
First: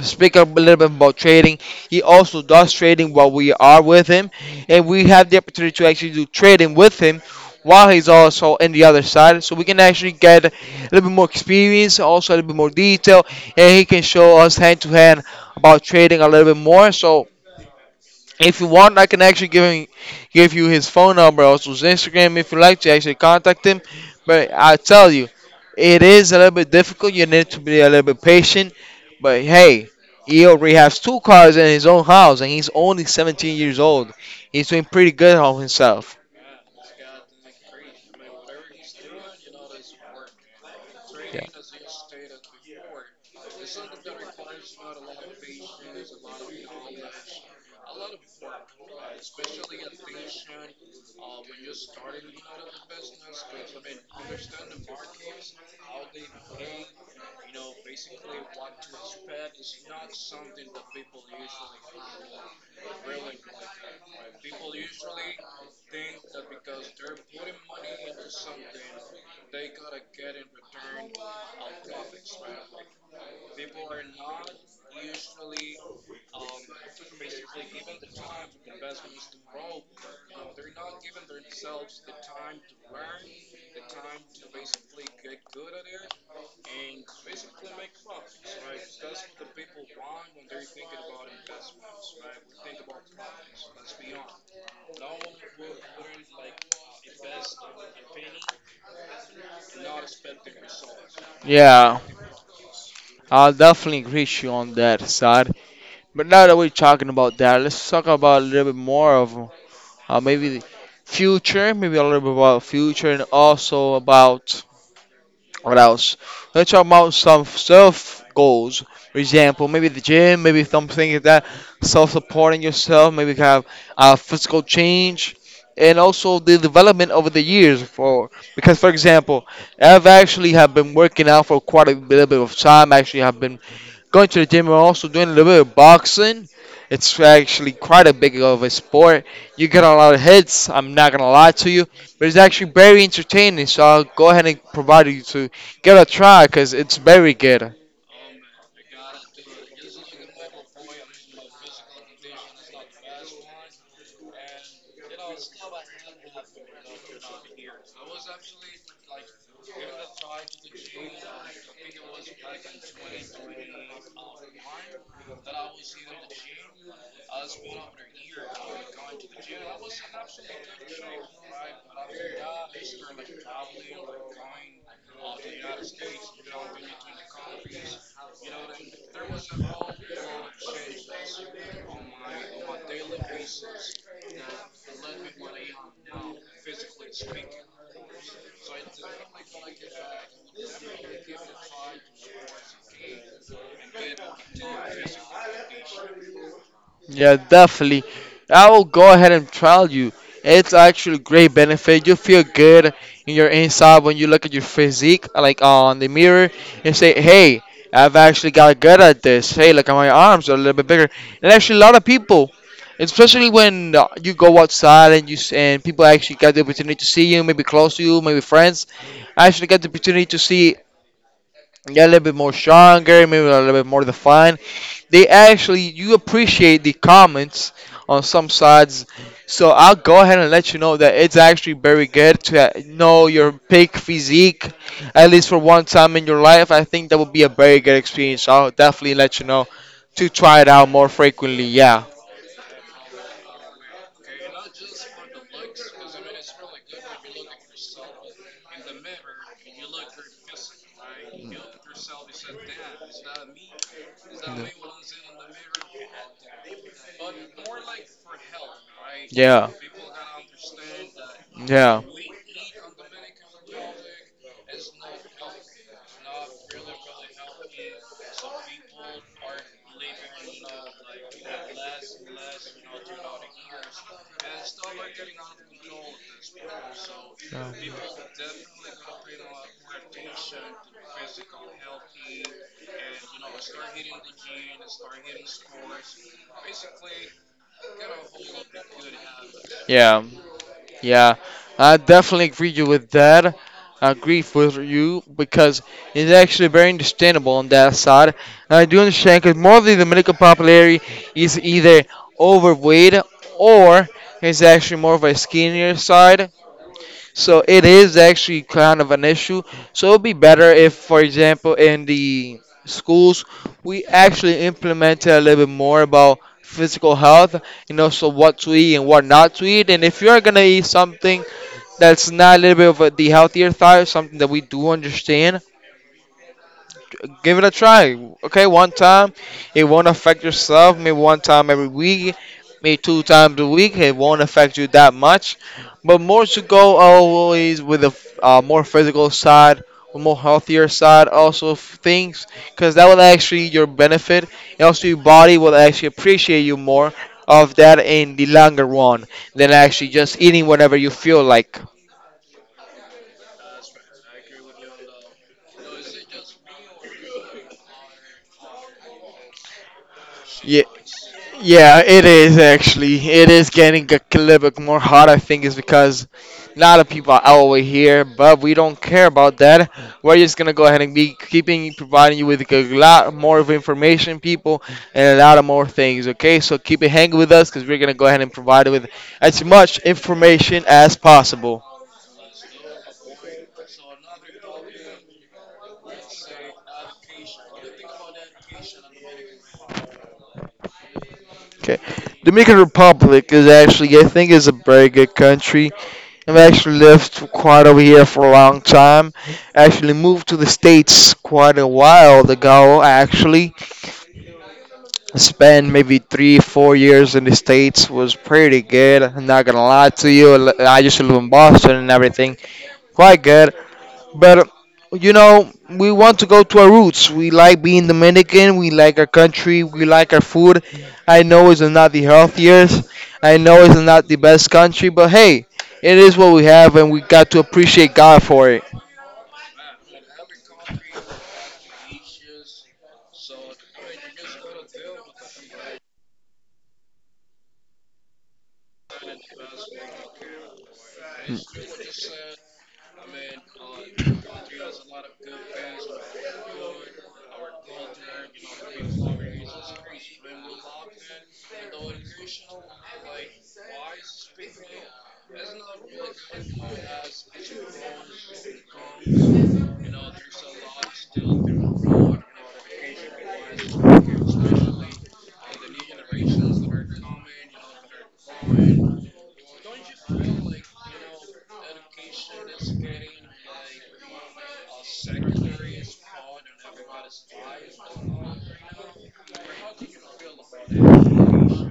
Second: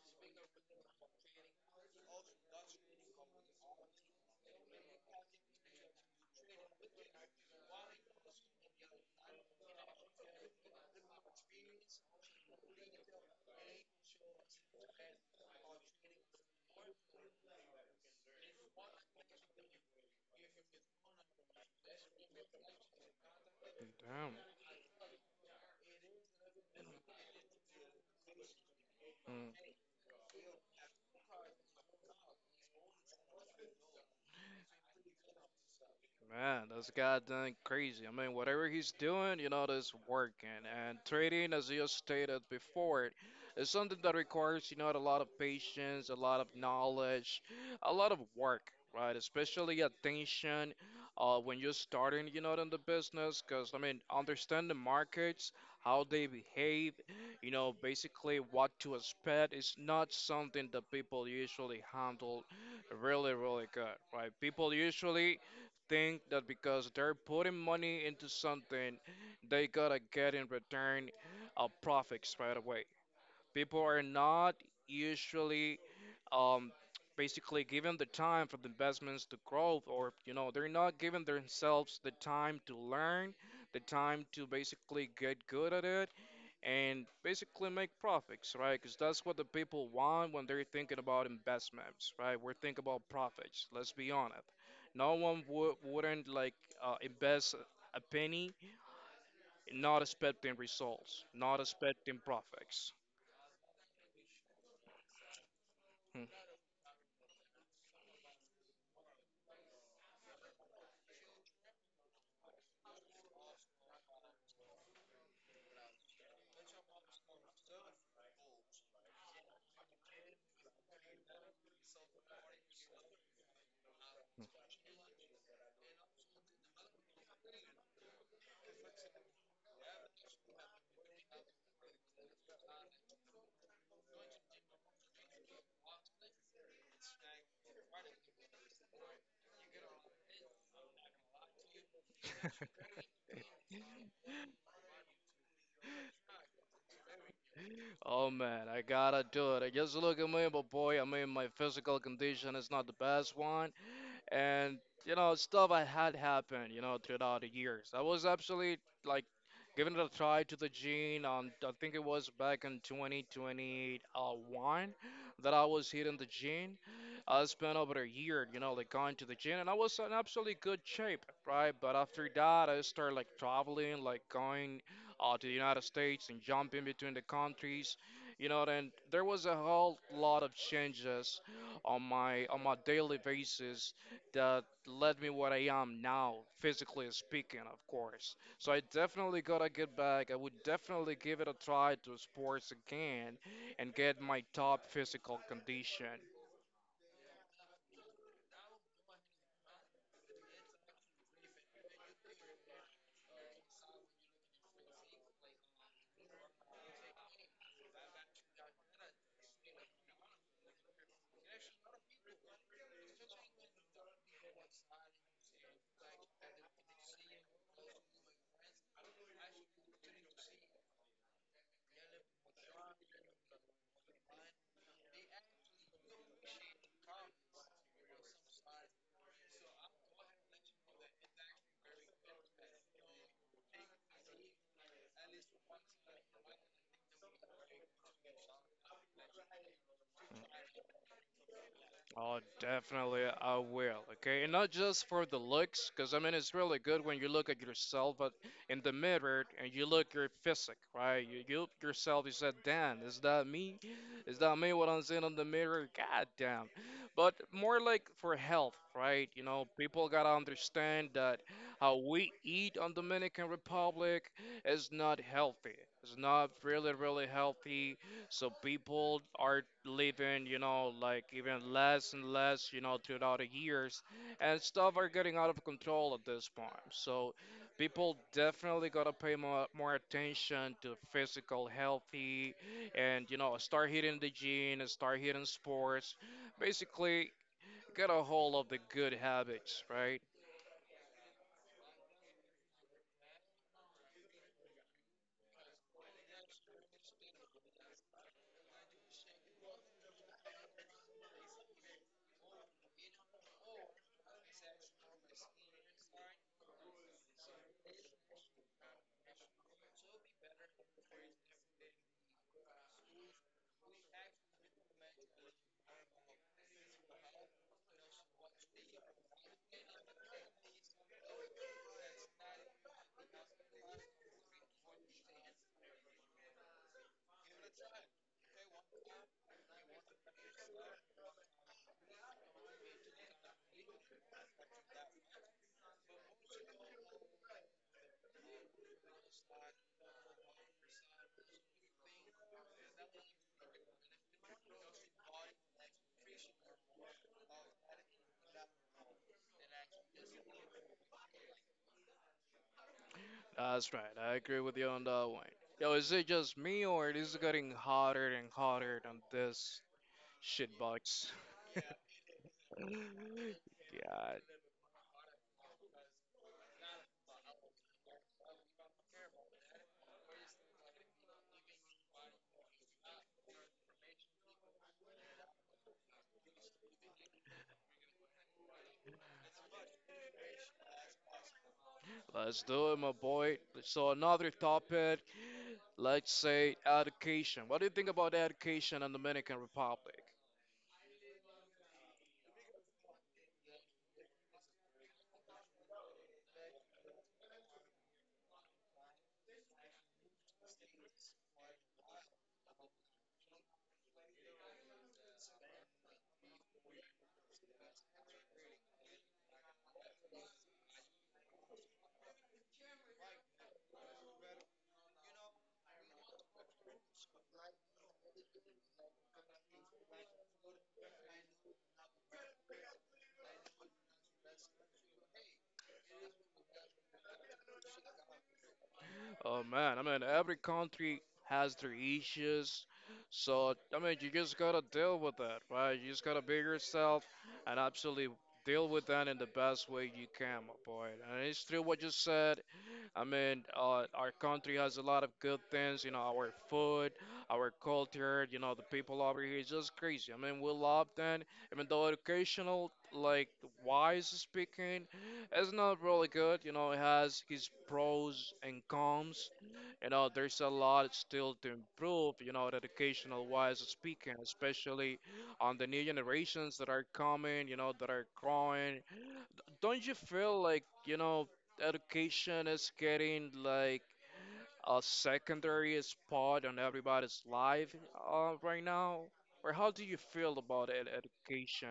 speak a little bit about trading. He also does trading while we are with him, and we have the opportunity to actually do trading with him while he's also in the other side, so we can actually get a little bit more experience, also a little bit more detail, and he can show us hand to hand about trading a little bit more. So if you want, I can actually give him, give you his phone number, also his Instagram, if you like to actually contact him. Damn. But I tell you, it is a little bit difficult. You need to be a little bit patient. But hey, he already has 2 cars in his own house, and he's only 17 years old. He's doing pretty good on himself. Man, this guy done crazy. I mean, whatever he's doing, you know, that's working. And Yeah, trading, as you stated before, is something that requires, you know, a lot of patience, a lot of knowledge, a lot of work, right? Especially attention when you're starting, you know, in the business. Because, I mean, understand the markets, how they behave, you know, basically what to expect is not something that people usually handle really, really good, right? People usually think that because they're putting money into something, they gotta get in return a profit right away. People are not usually um, basically given the time for the investments to grow, or you know, they're not giving themselves the time to learn, the time to basically get good at it, and basically make profits, right? Because that's what the people want when they're thinking about investments, right? We're thinking about profits. Let's be honest. No one would wouldn't like invest a penny, not expecting results, not yeah, expecting profits. I'll definitely agree with you on that side. But now that we're talking about that, let's talk about a little bit more of maybe the future, maybe a little bit about future, and also about What else? Let's talk about some self goals. For example, maybe the gym, maybe something like that. Self supporting yourself, maybe have a physical change, and also the development over the years. For because, for example, I've actually have been working out for quite a little bit of time. Actually, have been Going to the gym and also doing a little bit of boxing. It's actually quite a big of a sport. You get a lot of hits. I'm not gonna lie to you, but it's actually very entertaining. So I'll go ahead and provide you to get a try because it's very good. Oh man, I gotta do it. I just look at me, but boy, I mean, my physical condition is not the best one. And you know stuff I had happened you know throughout the years. I was actually like giving it a try to the gene on I think it was back in 2021 that I was hitting the gene. I spent over a year you know like going to the gene and I was in absolutely good shape right. But after that I started like traveling like going to the United States and jumping between the countries you know then there was a whole lot of changes on my daily basis that led me what I am now, physically speaking, of course. So I definitely gotta get back. I would definitely give it a try to sports again and get my top physical condition. Yeah, definitely. I will go ahead and trial you. It's actually great benefit. You feel good in your inside when you look at your physique, like on the mirror, and say, "Hey, I've actually got good at this. Hey, look at my arms are a little bit bigger." And actually, a lot of people, especially when you go outside and you and people actually get the opportunity to see you, maybe close to you, maybe friends, actually get the opportunity to see yeah, a little bit more stronger, maybe a little bit more defined. They actually, you appreciate the comments on some sides. So I'll go ahead and let you know that it's actually very good to know your peak physique, at least for one time in your life. I think that would be a very good experience. I'll definitely let you know to try it out more frequently. Yeah. Oh, definitely, I will. Okay, and not just for the looks, because I mean, it's really good when you look at yourself, but in the mirror and you look your physique, right? You look yourself, you said, "Damn, is that me? Is that me? What I'm seeing on the mirror? God damn!" But more like for health, right? You know, Yeah. people gotta understand that how Yeah. we eat on Dominican Republic is not healthy. It's not really, really healthy so people are living, you know, like even less and less, you know, throughout the years, and stuff are getting out of control at this point. So people definitely gotta pay more, more attention to physical healthy, and you know, start hitting the gym, and start hitting sports. Basically, get a hold of the good habits, right? Yeah. Yeah, I definitely agree you with that. I agree with you because it's actually very understandable on that side. I do understand because more of the Dominican popularity is either overweight or is actually more of a skinnier side. So it is actually kind of an issue. So it would be better if, for example, in the schools, we actually implemented a little bit more about physical health, you know, so what to eat and what not to eat. And if you're going to eat something, that's not a little bit of a, the healthier thought, something that we do understand, give it a try. Okay, one time, it won't affect yourself. Maybe one time every week, maybe two times a week, it won't affect you that much. But more to go always with a more physical side, a more healthier side, also of things, because that will actually your benefit, and also your body will actually appreciate you more of that in the longer run than actually just eating whenever you feel like. That's right. I agree with you on that one. Yo, is it just me or it is getting hotter and hotter on this Yeah. shitbox? Yeah, it is actually. It is getting a little bit more hot. I think is because a lot of people are over here, but we don't care about that. We're just gonna go ahead and be keeping providing you with a lot more of information, people, and a lot of more things. Okay, so keep it hanging with us because we're gonna go ahead and provide you with as much information as possible. Let's do it, my boy. So another topic, let's say education. What do you think about education in Dominican Republic? Okay, Dominican Republic is actually I think is a very good country. I've actually lived quite over here for a long time. I actually moved to the States quite a while ago, actually. I spent maybe three, 4 years in the States, was pretty good. I'm not gonna lie to you. I used to live in Boston and everything. Quite good. But you know, we want to go to our roots. We like being Dominican. We like our country. We like our food. I know it's not the healthiest. I know it's not the best country, but hey, it is what we have, and we got to appreciate God for it. Oh man, I mean every country has their issues. So I mean you just gotta deal with that, right? You just gotta be yourself and absolutely deal with that in the best way you can, my boy. And it's true what you said. I mean, our country has a lot of good things, you know, our food, our culture, you know, the people over here is just crazy. I mean, we love them, even though educational, like wise speaking, it's not really good. You know, it has its pros and cons. You know, there's a lot still to improve, you know, educational wise speaking, especially on the new generations that are coming, you know, that are growing don't you feel like, you know, education is getting like a secondary spot on everybody's life right now? Or how do you feel about ed education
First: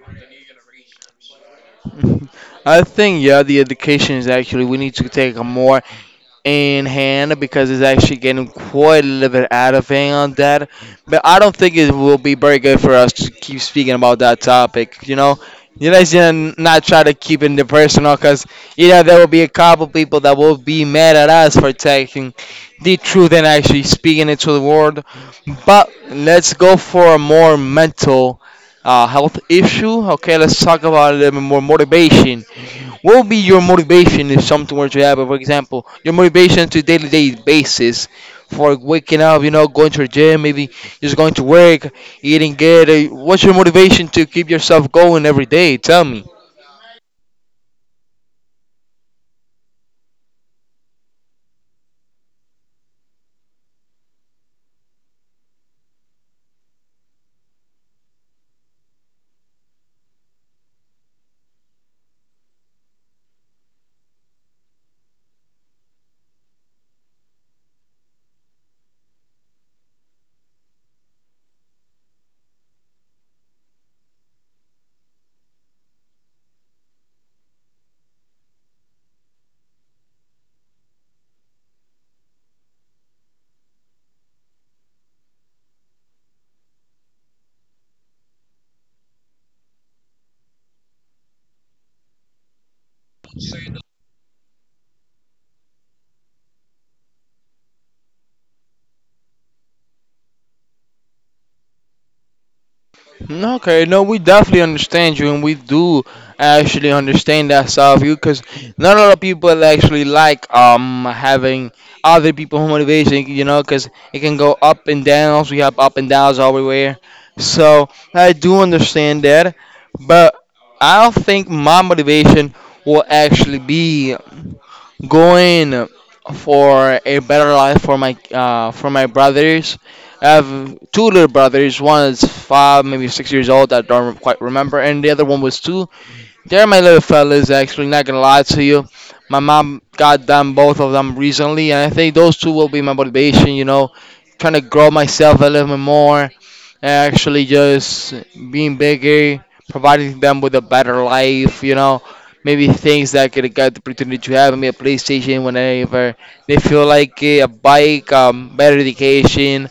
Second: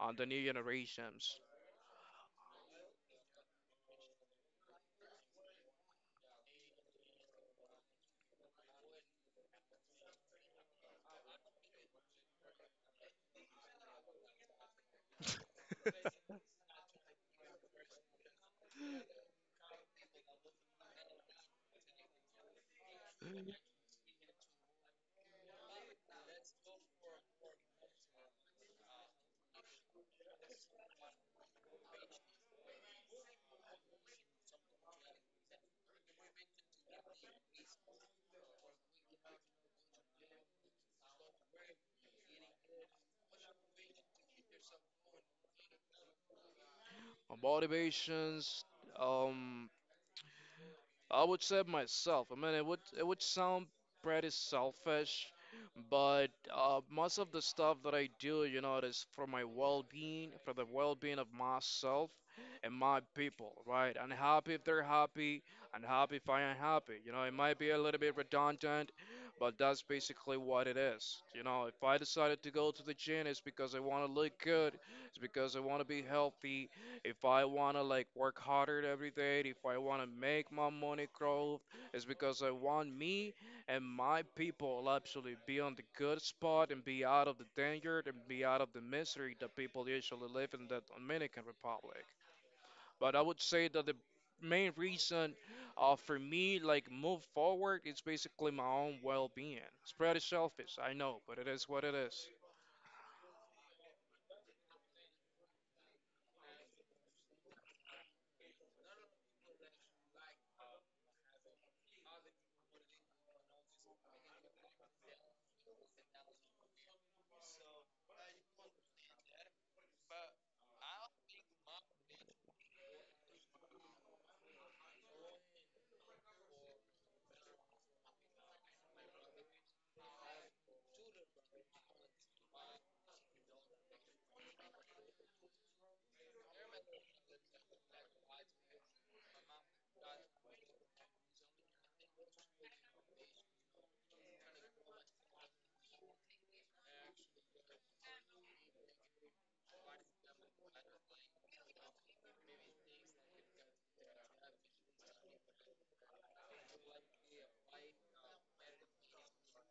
on the new generations? I think yeah, the education is actually we need to take a more in hand because it's actually getting quite a little bit out of hand on that. But I don't think it will be very good for us to keep speaking about that topic. You know, you guys should not try to keep it personal because you know there will be a couple people that will be mad at us for taking the truth and actually speaking it to the world. But let's go for a more mental health issue. Okay, let's talk about more motivation. What would be your motivation if something were to happen? For example, your motivation to daily day basis for waking up, you know, going to the gym, maybe just going to work, eating good. What's your motivation to keep yourself going every day? Tell me. On motivations, um, I would say myself. I mean, it would sound pretty selfish, but most of the stuff that I do, you know, it is for my well-being, for the well-being of myself and my people, right? And happy if they're happy, and happy if I am happy. You know, it might be a little bit redundant, but that's basically what it is. You know, if I decided to go to the gym, it's because I want to look good, it's because I want to be healthy, if I wanna like work harder every day, if I wanna make my money grow, it's because I want me and my people actually be on the good spot and be out of the danger and be out of the misery that people usually live in the Dominican Republic. But I would say that the main reason for me like move forward is basically my own well-being. It's pretty selfish, I know, but it is what it is. Okay, no, we definitely understand you, and we do actually understand that side of you, because not a lot of people actually like having other people motivation, you know, because it can go up and downs. We have up and downs everywhere, so I do understand that, but I don't think my motivation will actually be going for a better life for my brothers. I have two little brothers. One is 5, maybe 6 years old. I don't quite remember, and the other one was two. They're my little fellas, actually, not gonna lie to you. My mom got them both of them recently, and I think those two will be my motivation, you know, trying to grow myself a little bit more, and actually just being bigger, providing them with a better life, you know, maybe things that I could get the opportunity to have, maybe a PlayStation whenever they feel like it, a bike, better education,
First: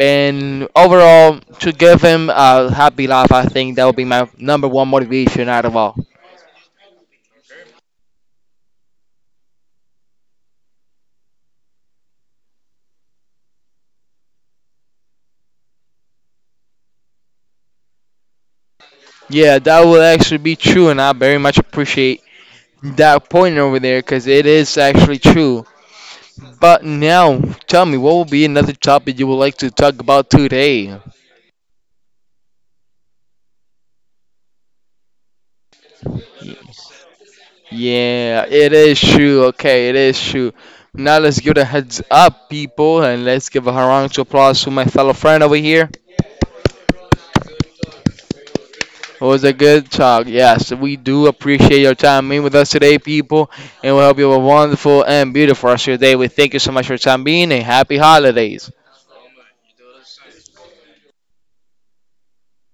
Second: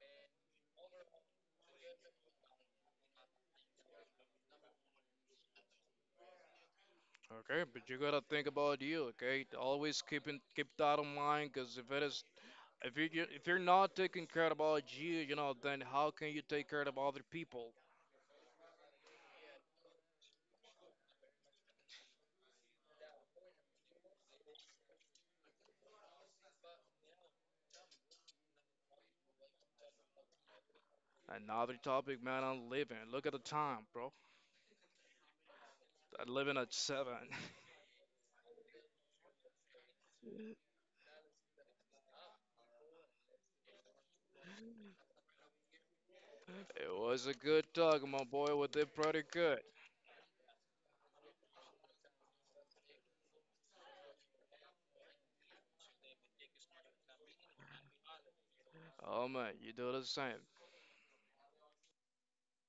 and overall, to give him a happy life, I think that would be my number one motivation out of all. Okay, but you gotta think about you, okay? Always keep that in mind, cause if it is if if you're not taking care about you, you know, then how can you take care of other people? Yeah, that will actually be true, and I very much appreciate that point over there because it is actually true. But now, tell me, what will be another topic you would like to talk about today? Another topic, man. I'm leaving. Look at the time, bro. I'm leaving at seven. Yeah, it is true. Okay, it is true. Now let's give it a heads up, people, and let's give a round of applause to my fellow friend over here. It was a good talk, my boy. We did pretty It was a good. good talk. Yes, we do appreciate your time being with us today, people, and we hope you have a wonderful and beautiful rest of your day. We thank you so much for your time being, and happy holidays. Oh man, you do the same.